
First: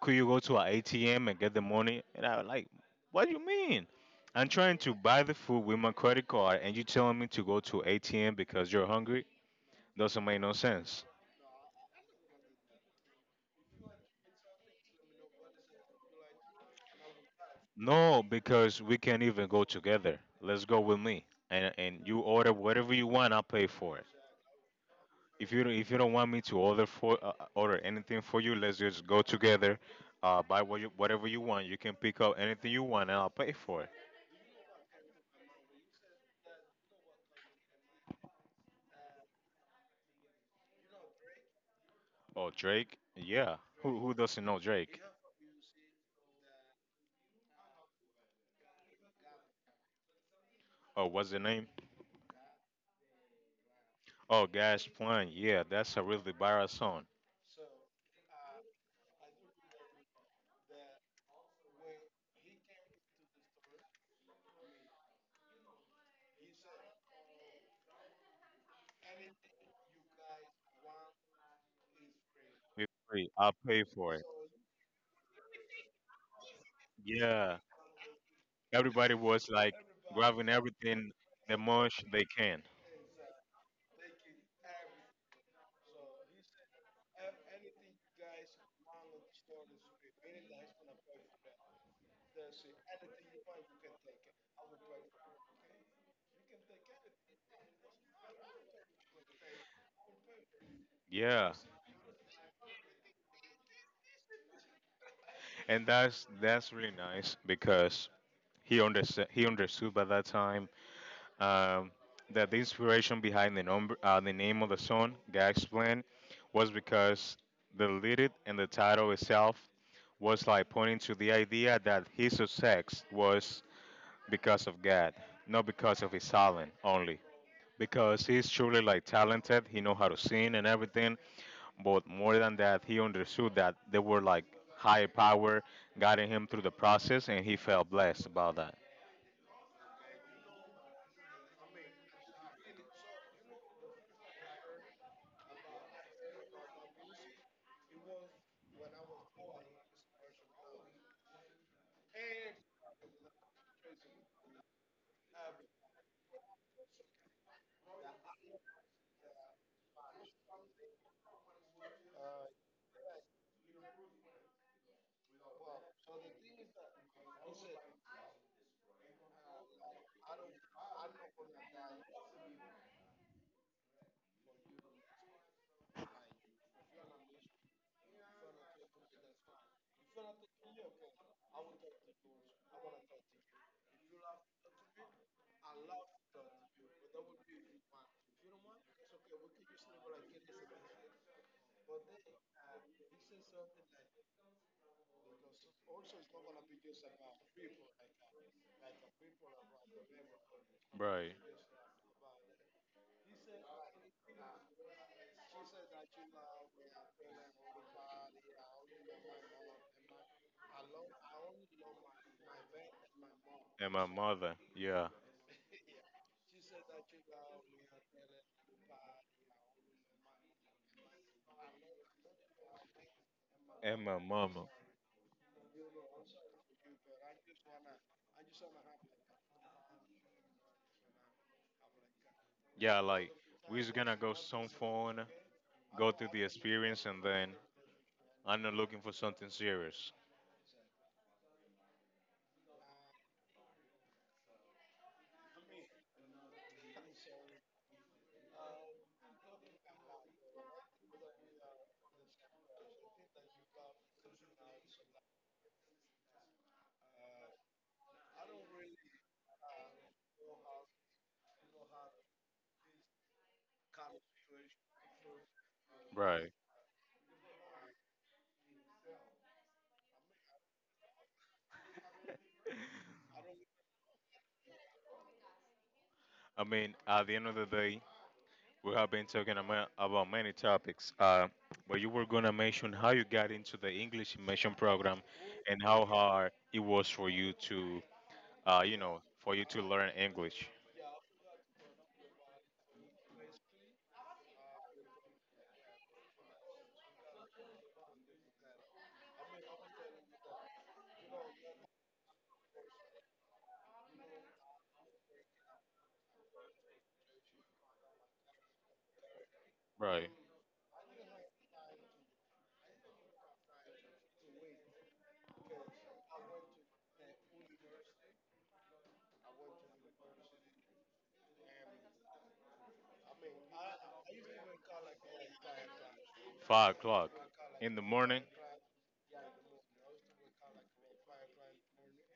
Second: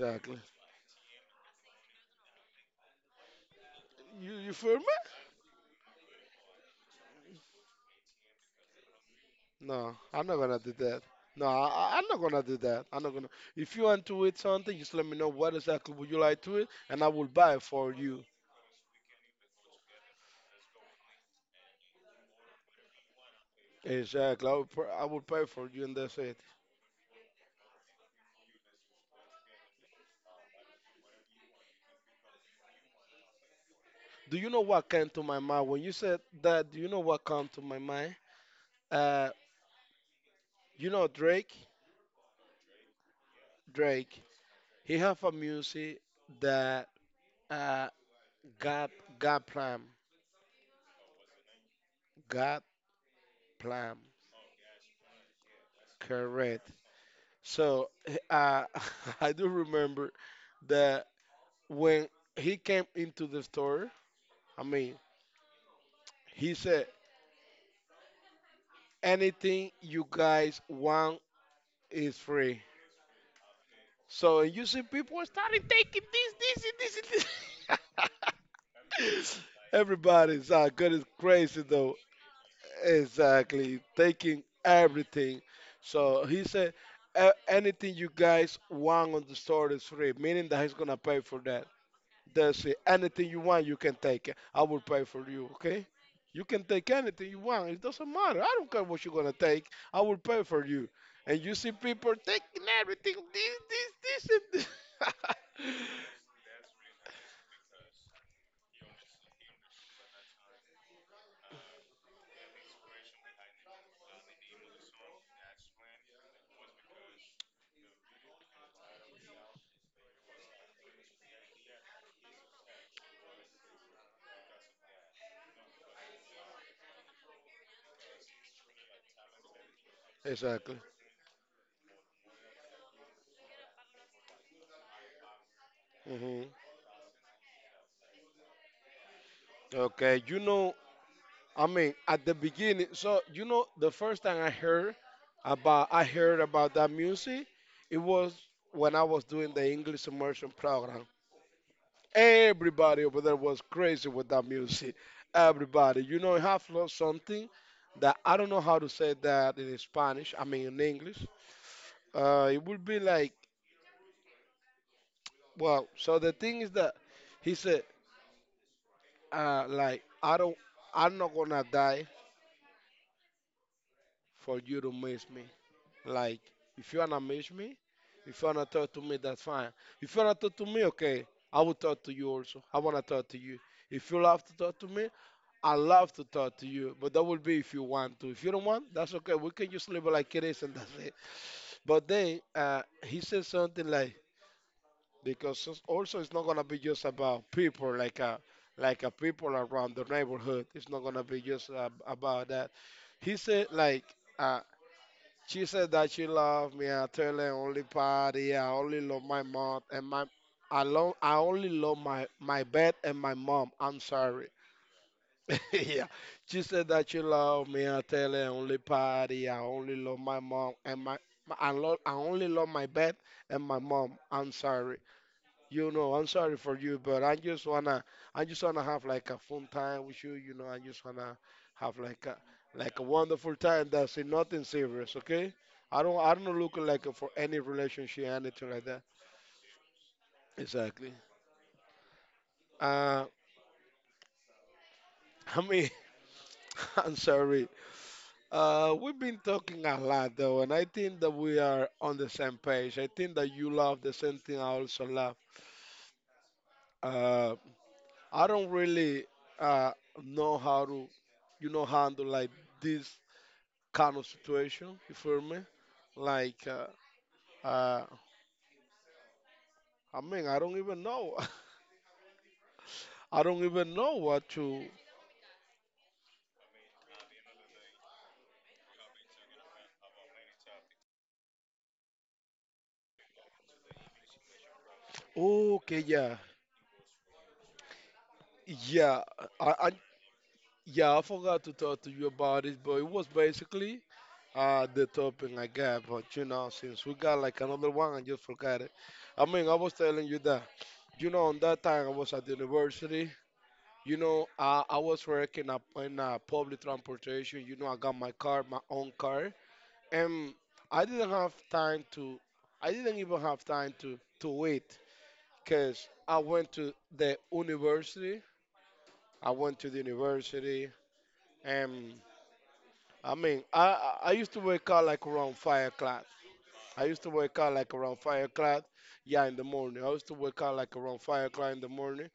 Speaker 2: Could you go to an A T M and get the money?" And I was like, "What do you mean?
Speaker 1: You
Speaker 2: I'm
Speaker 1: you feel
Speaker 2: trying to
Speaker 1: me?
Speaker 2: buy the food with my credit card, and you telling me to go to A T M because you're hungry?
Speaker 1: No,
Speaker 2: Doesn't
Speaker 1: I'm not
Speaker 2: make no
Speaker 1: gonna do that.
Speaker 2: sense."
Speaker 1: No, I, I- I'm not gonna do that. I'm not gonna. If you want to eat something, just let me know what exactly would you like to eat, and I will buy it for
Speaker 2: No,
Speaker 1: you.
Speaker 2: because we can't even go together. Let's go with me, and and you order whatever you want. I'll pay for it.
Speaker 1: Exactly. I will, pr- I will pay
Speaker 2: If you
Speaker 1: for
Speaker 2: don't-
Speaker 1: you,
Speaker 2: if you
Speaker 1: and
Speaker 2: don't
Speaker 1: that's
Speaker 2: want me
Speaker 1: it.
Speaker 2: to order for uh, uh, order anything for you, let's just go together. Uh, buy what you, whatever you want. You can pick up anything you want, and I'll pay for it.
Speaker 1: Do you know what came to my mind when you said that? Do you know what came to my mind? Uh, you know Drake.
Speaker 2: Oh, Drake, yeah. Who who
Speaker 1: Drake.
Speaker 2: doesn't know
Speaker 1: He
Speaker 2: Drake?
Speaker 1: have a music that uh God God plan
Speaker 2: Oh, what's the name?
Speaker 1: God plan
Speaker 2: Oh, Gas Plan. Yeah, that's a really viral
Speaker 1: correct.
Speaker 2: song.
Speaker 1: So uh, (laughs) I do remember that when he came into the store. I mean, he said anything you guys want is free.
Speaker 2: It's free. I'll pay for it.
Speaker 1: So you see people started taking this, this, and this,
Speaker 2: Yeah,
Speaker 1: and
Speaker 2: everybody
Speaker 1: this.
Speaker 2: was
Speaker 1: (laughs) (laughs)
Speaker 2: like grabbing
Speaker 1: Everybody's uh, good is
Speaker 2: everything the
Speaker 1: crazy though.
Speaker 2: most they can.
Speaker 1: Exactly, taking everything. So he said, "A- "anything you guys want on the store is free, meaning that he's gonna pay for that. That's it. Anything you want, you can take it. I will pay for you. Okay? You can take anything you want. It doesn't matter. I don't care what you're gonna take. I will pay for you. And you
Speaker 2: Yeah,
Speaker 1: see people taking everything. This, this, this, and this.
Speaker 2: and that's that's really nice because he understood he understood by that time um, that the inspiration behind the number uh, the name of the song Gag's Plan was because the lyric and the title itself was like pointing to the idea that his success was because of God, not because of his talent only. Because he's truly like talented, he know how to
Speaker 1: (laughs)
Speaker 2: sing and
Speaker 1: Exactly.
Speaker 2: everything, but more than that, he understood that they were like higher power guiding
Speaker 1: Hmm.
Speaker 2: him through the process, and he felt blessed about that.
Speaker 1: Okay. You know. I mean, at the beginning, so you know, the first time I heard about I heard about that music, it was when I was doing the English immersion program. Everybody over there was crazy with that music. Everybody, you know, I have learned something that I don't know how to say that in Spanish. I mean, in English, uh, it would be like, well, so the thing is that he said, uh, like, I don't, I'm not gonna die for you to miss me. Like, if you wanna miss me, if you wanna talk to me, that's fine. If you wanna talk to me, okay, I will talk to you also. I wanna talk to you. If you love to talk to me, I love to talk to you. But that will be if you want to. If you don't want, that's okay. We can just live it like it is and that's it. But then uh, he said something like because it's- also it's not gonna be just about people like uh like a people around the neighborhood. It's not gonna
Speaker 2: Right.
Speaker 1: be just uh, about that. He said like. Uh, she said that she loved me. I tell her only party. I only love my mom and my. I love. I only love my my bed and my mom.
Speaker 2: And
Speaker 1: I'm
Speaker 2: my
Speaker 1: sorry.
Speaker 2: mother, yeah.
Speaker 1: (laughs) Yeah. She said that she loved me. I tell her only party. I only love my mom and my. my- I love. I only love my bed and my
Speaker 2: And my
Speaker 1: mom. I'm
Speaker 2: mama.
Speaker 1: sorry. You know, I'm sorry for you, but I just wanna, I just wanna have like a fun time with you. You know, I just wanna have like a, like
Speaker 2: Yeah,
Speaker 1: a
Speaker 2: like
Speaker 1: wonderful
Speaker 2: we
Speaker 1: time.
Speaker 2: was gonna
Speaker 1: That's it,
Speaker 2: go
Speaker 1: nothing
Speaker 2: some
Speaker 1: serious,
Speaker 2: fun,
Speaker 1: okay? I
Speaker 2: go
Speaker 1: don't,
Speaker 2: through
Speaker 1: I
Speaker 2: the
Speaker 1: don't look
Speaker 2: experience
Speaker 1: like
Speaker 2: and
Speaker 1: for
Speaker 2: then
Speaker 1: any relationship,
Speaker 2: I'm
Speaker 1: anything
Speaker 2: not
Speaker 1: like
Speaker 2: looking
Speaker 1: that.
Speaker 2: for something serious.
Speaker 1: Exactly. Uh, I mean, (laughs) I'm sorry. Uh, we've been talking a lot though, and I think that we are on the same page. I think that you love the same thing I also love. Uh, I don't really uh know how to, you know, handle like this kind of situation. You feel me?
Speaker 2: Right.
Speaker 1: Like, uh, uh, I mean, I don't even know. (laughs) I don't even know what to.
Speaker 2: I mean, at the end of the day, we have been talking ama- about many topics. Uh, but you were gonna mention how you got into the English immersion program and
Speaker 1: Okay,
Speaker 2: how
Speaker 1: yeah,
Speaker 2: hard it was for you to uh, you
Speaker 1: yeah.
Speaker 2: know, for you
Speaker 1: I,
Speaker 2: to
Speaker 1: I
Speaker 2: learn English.
Speaker 1: yeah, I forgot to talk to you about it, but it was basically uh the topic I got. But you know, since we got like another one, I just forgot it. I mean, I was telling you that. You know, on that time I was at the university. You know, I, I was working up in uh, public transportation. You know, I got my car, my own car.
Speaker 2: Right.
Speaker 1: And I didn't have time to. I didn't even have time to to wait because I went to the university. I went to the university, and I mean, I I I used to wake up like around five o'clock.
Speaker 2: Five
Speaker 1: I used to
Speaker 2: o'clock
Speaker 1: wake up like
Speaker 2: in the
Speaker 1: around
Speaker 2: morning.
Speaker 1: five o'clock. Yeah, in the morning. I used to wake up like around five o'clock in the morning.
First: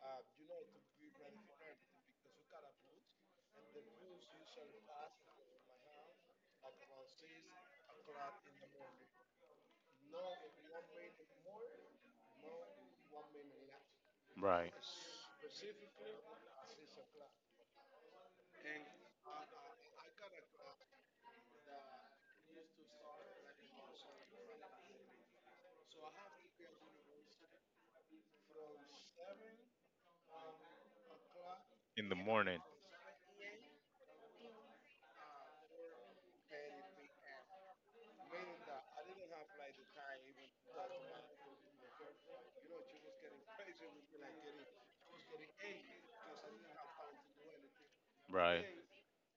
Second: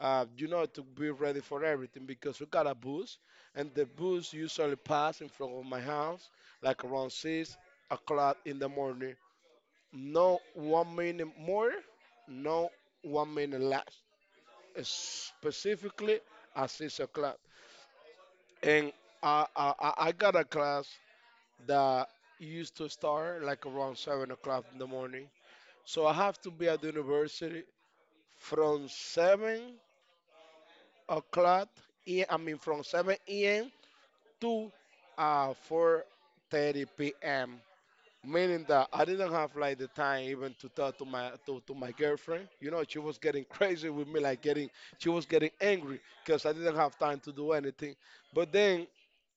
Speaker 1: Uh, you know, to be ready for everything because we got a bus, and the bus usually pass in front of my house like around six o'clock in the morning. No one minute more, no one minute less.
Speaker 2: Right.
Speaker 1: Specifically at six o'clock. And I, I, I I got a class that used to start like around seven o'clock in the morning. So I have to be at the university from seven o'clock.
Speaker 2: In the
Speaker 1: I I mean
Speaker 2: morning.
Speaker 1: from seven a m to uh, four thirty p m, meaning that I didn't have like the time even to talk to my to, to my girlfriend. You know, she was getting crazy with me, like getting she was getting angry because I didn't have time to do anything. But
Speaker 2: Right.
Speaker 1: then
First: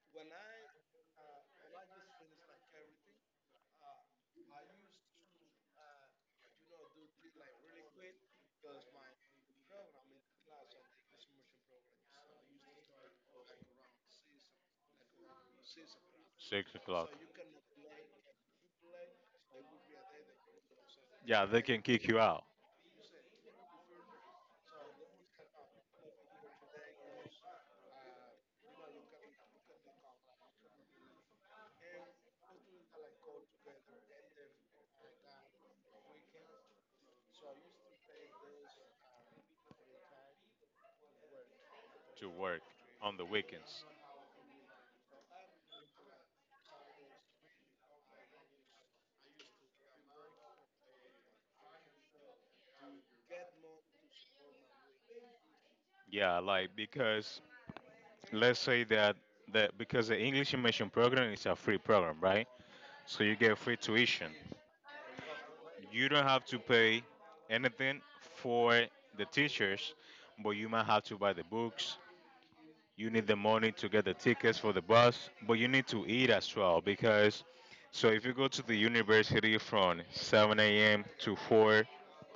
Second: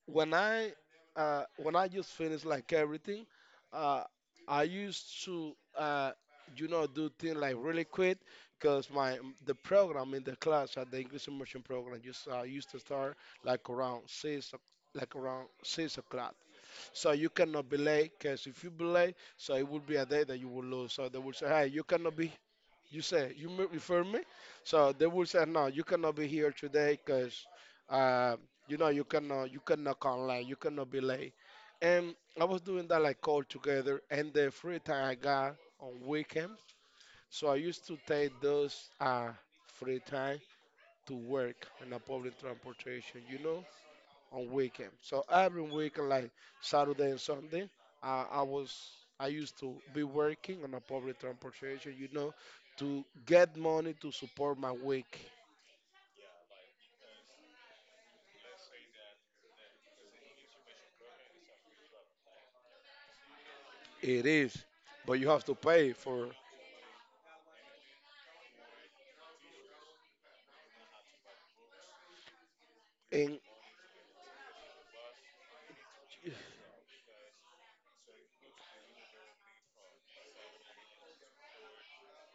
Speaker 1: when I uh, when I just finished like everything, uh, I used to uh, you know do things like really quick because my the program in the class at the English immersion program just uh, used to start like around six o- like around six o'clock,
Speaker 2: Six o'clock.
Speaker 1: so you cannot be late because if you be late, so it will be a day that you will lose. So they will
Speaker 2: Yeah,
Speaker 1: say,
Speaker 2: they
Speaker 1: hey,
Speaker 2: can
Speaker 1: you
Speaker 2: kick
Speaker 1: cannot
Speaker 2: you
Speaker 1: be.
Speaker 2: out
Speaker 1: You say you m- refer me, so they will say no. You cannot be here today because uh, you know you cannot you cannot come late. You cannot be late. And I was doing that like all together. And the free time I got on weekend, so I used to take those uh, free time to work in a
Speaker 2: to
Speaker 1: public
Speaker 2: work on
Speaker 1: transportation,
Speaker 2: the
Speaker 1: You know,
Speaker 2: weekends.
Speaker 1: on weekend. So every weekend, like Saturday and Sunday, uh, I was I used to be working on a public transportation, you know, to get money to support my week.
Speaker 2: Yeah, like because let's say that that because the English immersion program is a free program, right? So you get free
Speaker 1: It
Speaker 2: tuition.
Speaker 1: is, but you have to pay
Speaker 2: You don't
Speaker 1: for.
Speaker 2: have to pay anything for the teachers, but you might have to buy the books. You need the
Speaker 1: In
Speaker 2: money to get the tickets for the bus, but you need to eat as well, because so if you go to the university from seven a m to four,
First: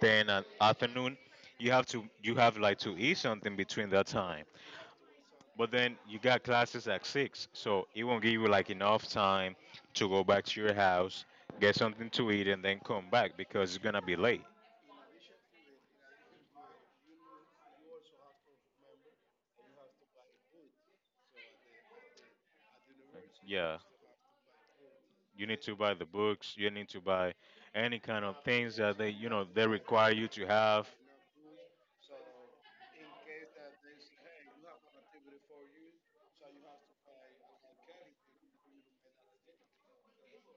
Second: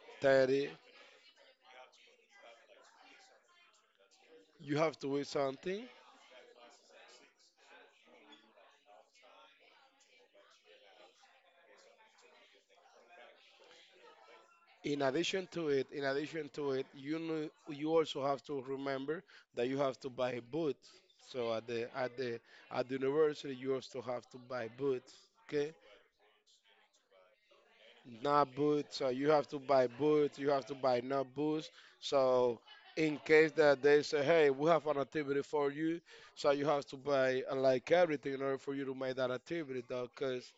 Speaker 2: then at
Speaker 1: thirty,
Speaker 2: afternoon, you have to you have like to eat something between that time.
Speaker 1: you have to eat
Speaker 2: But
Speaker 1: something.
Speaker 2: then you got classes at six, so it won't give you like enough time to go back to your house, get something to eat, and then come back because it's gonna be late.
Speaker 1: In addition to it, in addition to it, you know, you also have to remember that you have to buy boots. So at the at the at the university, you
Speaker 2: Yeah,
Speaker 1: also have to buy boots.
Speaker 2: you need
Speaker 1: Okay.
Speaker 2: to buy the books. You need to buy any kind of
Speaker 1: Not
Speaker 2: things
Speaker 1: boots.
Speaker 2: that
Speaker 1: So
Speaker 2: they you
Speaker 1: you
Speaker 2: know
Speaker 1: have to
Speaker 2: they
Speaker 1: buy
Speaker 2: require you
Speaker 1: boots.
Speaker 2: to
Speaker 1: You have to
Speaker 2: have.
Speaker 1: buy not boots. So in case that they say, hey, we have an activity for you, so you have to buy uh, like everything in order for you to make that activity, though, because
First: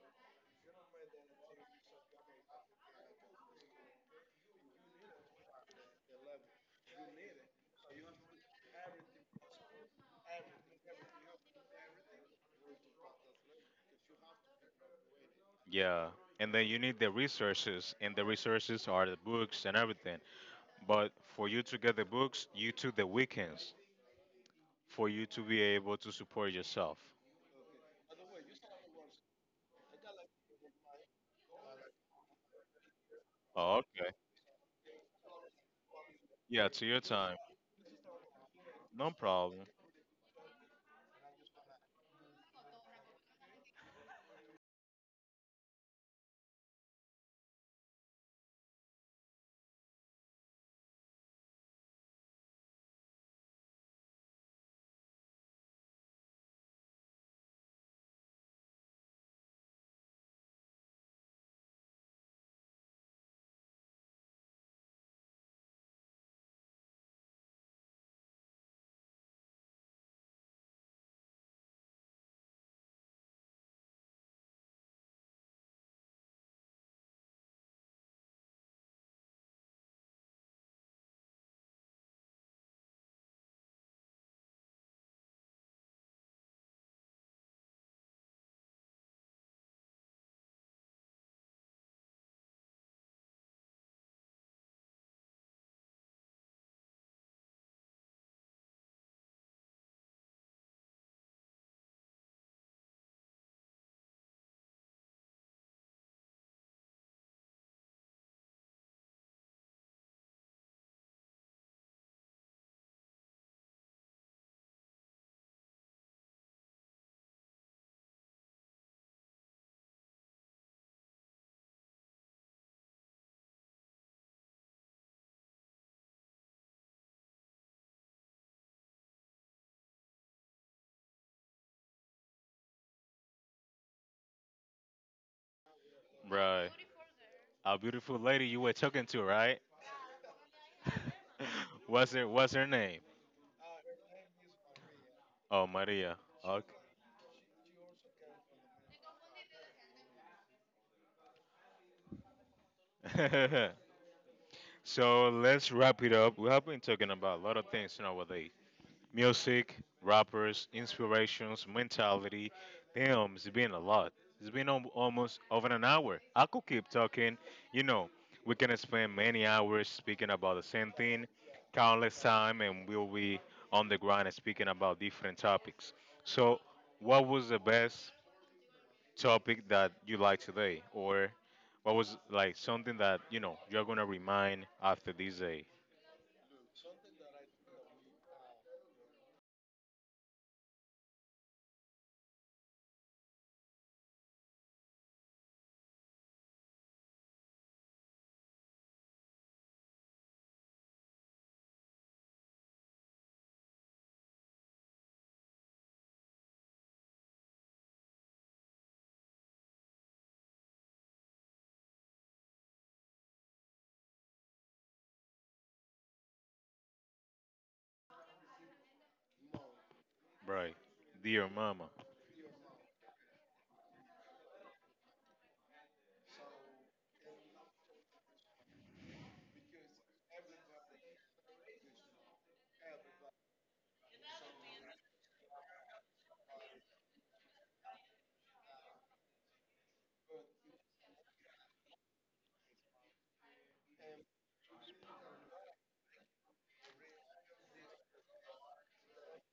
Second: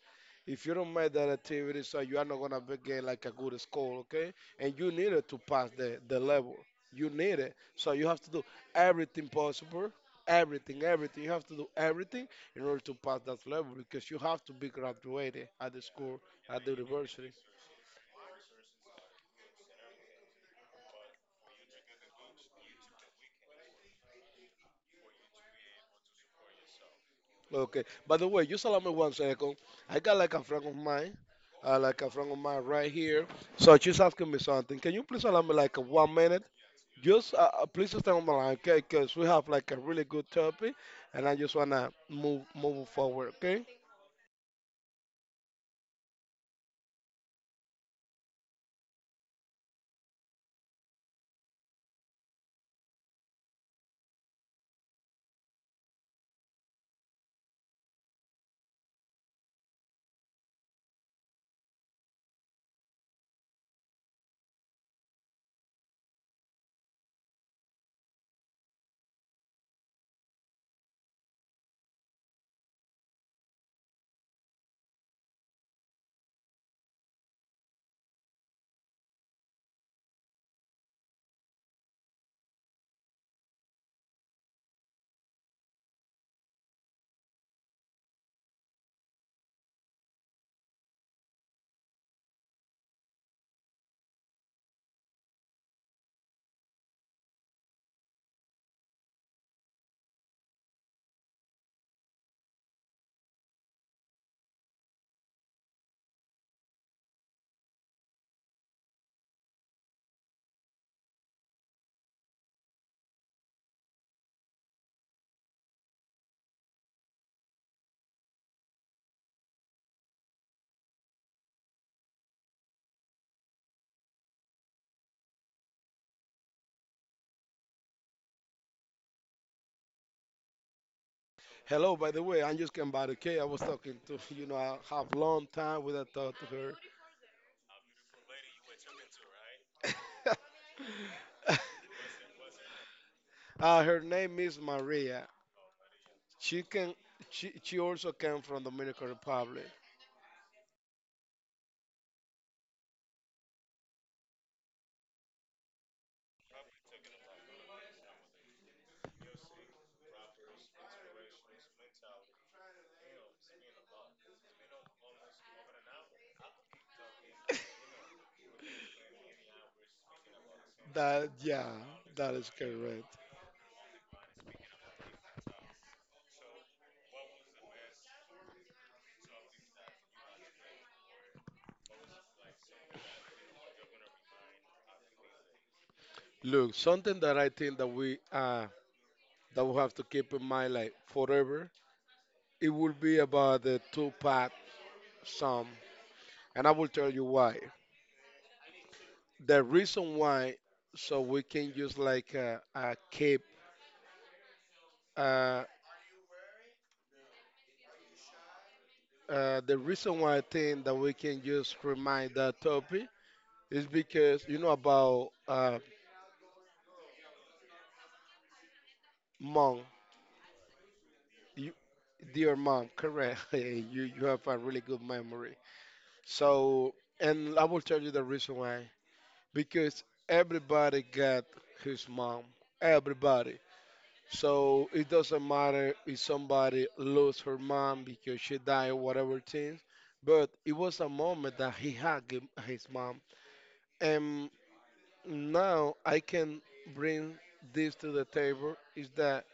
Speaker 1: if you don't make that activity, so you are not gonna be get like a good score, okay? And you need it to pass the the level. You need it, so you have to do everything possible. Everything, everything. You have to do everything in order to pass that level because you have to be graduated at the
Speaker 2: Yeah,
Speaker 1: school,
Speaker 2: and
Speaker 1: at
Speaker 2: then
Speaker 1: the
Speaker 2: you need the
Speaker 1: university.
Speaker 2: resources, and the resources are the books and everything. But for you to get the books, you took the weekends for you to be able to support yourself.
Speaker 1: Okay. By the way, just allow me one second. I got like a friend of mine, uh, like a friend of mine right here. So
Speaker 2: Oh,
Speaker 1: she's
Speaker 2: okay.
Speaker 1: asking me something. Can you please allow me like one minute?
Speaker 2: Yeah, to your
Speaker 1: Just
Speaker 2: time.
Speaker 1: uh, uh, please stay on the line, okay?
Speaker 2: No
Speaker 1: Because we have
Speaker 2: problem.
Speaker 1: like a really good topic, and I just wanna move move forward, okay? Hello, by the way, I just came by, okay? I was talking to (laughs) you know I have long time without talk
Speaker 2: Right.
Speaker 1: to
Speaker 2: A beautiful lady you were talking to, right?
Speaker 1: her. (laughs)
Speaker 2: (laughs) what's her What's her name?
Speaker 1: Uh, her name is Maria.
Speaker 2: Oh, Maria.
Speaker 1: She
Speaker 2: Okay.
Speaker 1: can she she also came from Dominican Republic.
Speaker 2: (laughs) so let's wrap it up. We have been talking about a lot of things nowadays: music, rappers, inspirations, mentality. Damn, it's been a lot. It's been al- almost over an hour. I could keep talking. You know, we can spend many hours speaking about the same thing,
Speaker 1: That Yeah,
Speaker 2: countless
Speaker 1: that is
Speaker 2: time, and we'll
Speaker 1: correct.
Speaker 2: be on the ground and speaking about different topics. So, what was the best topic that you like today, or what was like something that you know you're gonna remind after this day,
Speaker 1: Look, something that I think that we uh that we have to keep in mind like forever, it will be about the Tupac song, and I will tell you why. The reason why, so we can use like a, a keep uh uh the reason why I think that we can just remind that topic is because you know about uh monk,
Speaker 2: right? Dear
Speaker 1: you,
Speaker 2: mama,
Speaker 1: dear mom, correct? (laughs) you you have a really good memory. So, and I will tell you the reason why. Because everybody got his mom. Everybody. So it doesn't matter if somebody lost her mom because she died or whatever things. But it was a moment that he had gi- his mom. And now I can bring this to the table is that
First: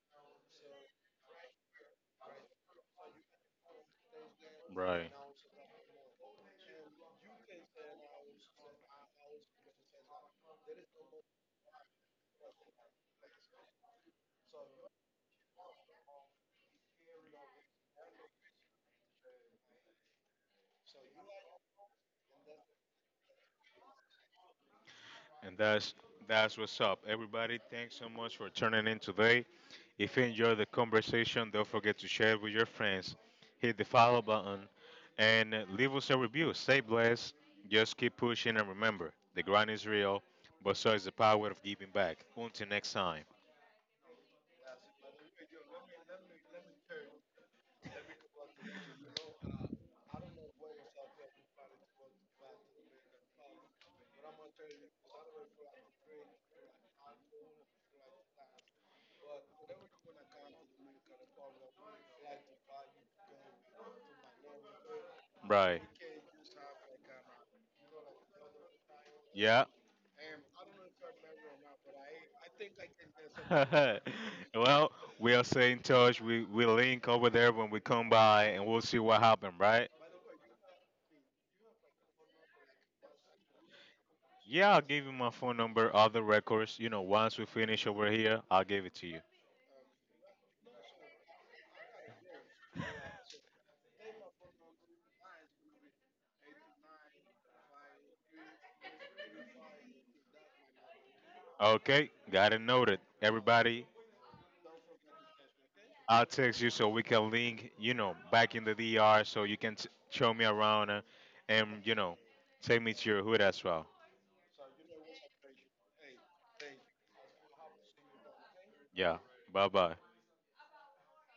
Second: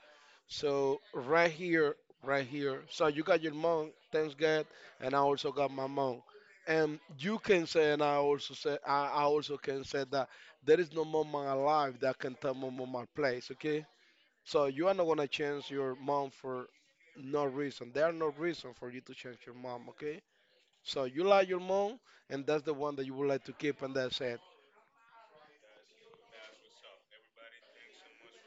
Speaker 1: so right here, right here. So you got your mom, thanks God,
Speaker 2: right?
Speaker 1: and I also got my mom. And you can say, and I also say, I, I also can say that there is no mom alive that can tell my mom my place. Okay. So you are not gonna change your mom for no reason. There are no reason for you to change your mom. Okay. So you like your mom, and that's the one that you would like to keep, and that's it.
Speaker 2: And that's that's what's up. Everybody, thanks so much for tuning in today. If you enjoyed the conversation, don't forget to share it with your friends. Hit the follow button and uh, leave us a review. Stay blessed. Just keep pushing and remember, the grind is real, but so is the power of giving back. Until next time. Right. Yeah. (laughs) well, we'll stay in touch. We we link over there when we come by and we'll see what happened, right? Yeah, I'll give you my phone number, all the records. You know, once we finish over here, I'll give it to you. Okay, got it noted. Everybody, I'll text you so we can link, you know, back in the D R so you can t- show me around uh, and, you know, take me to your hood as well. Yeah, bye bye.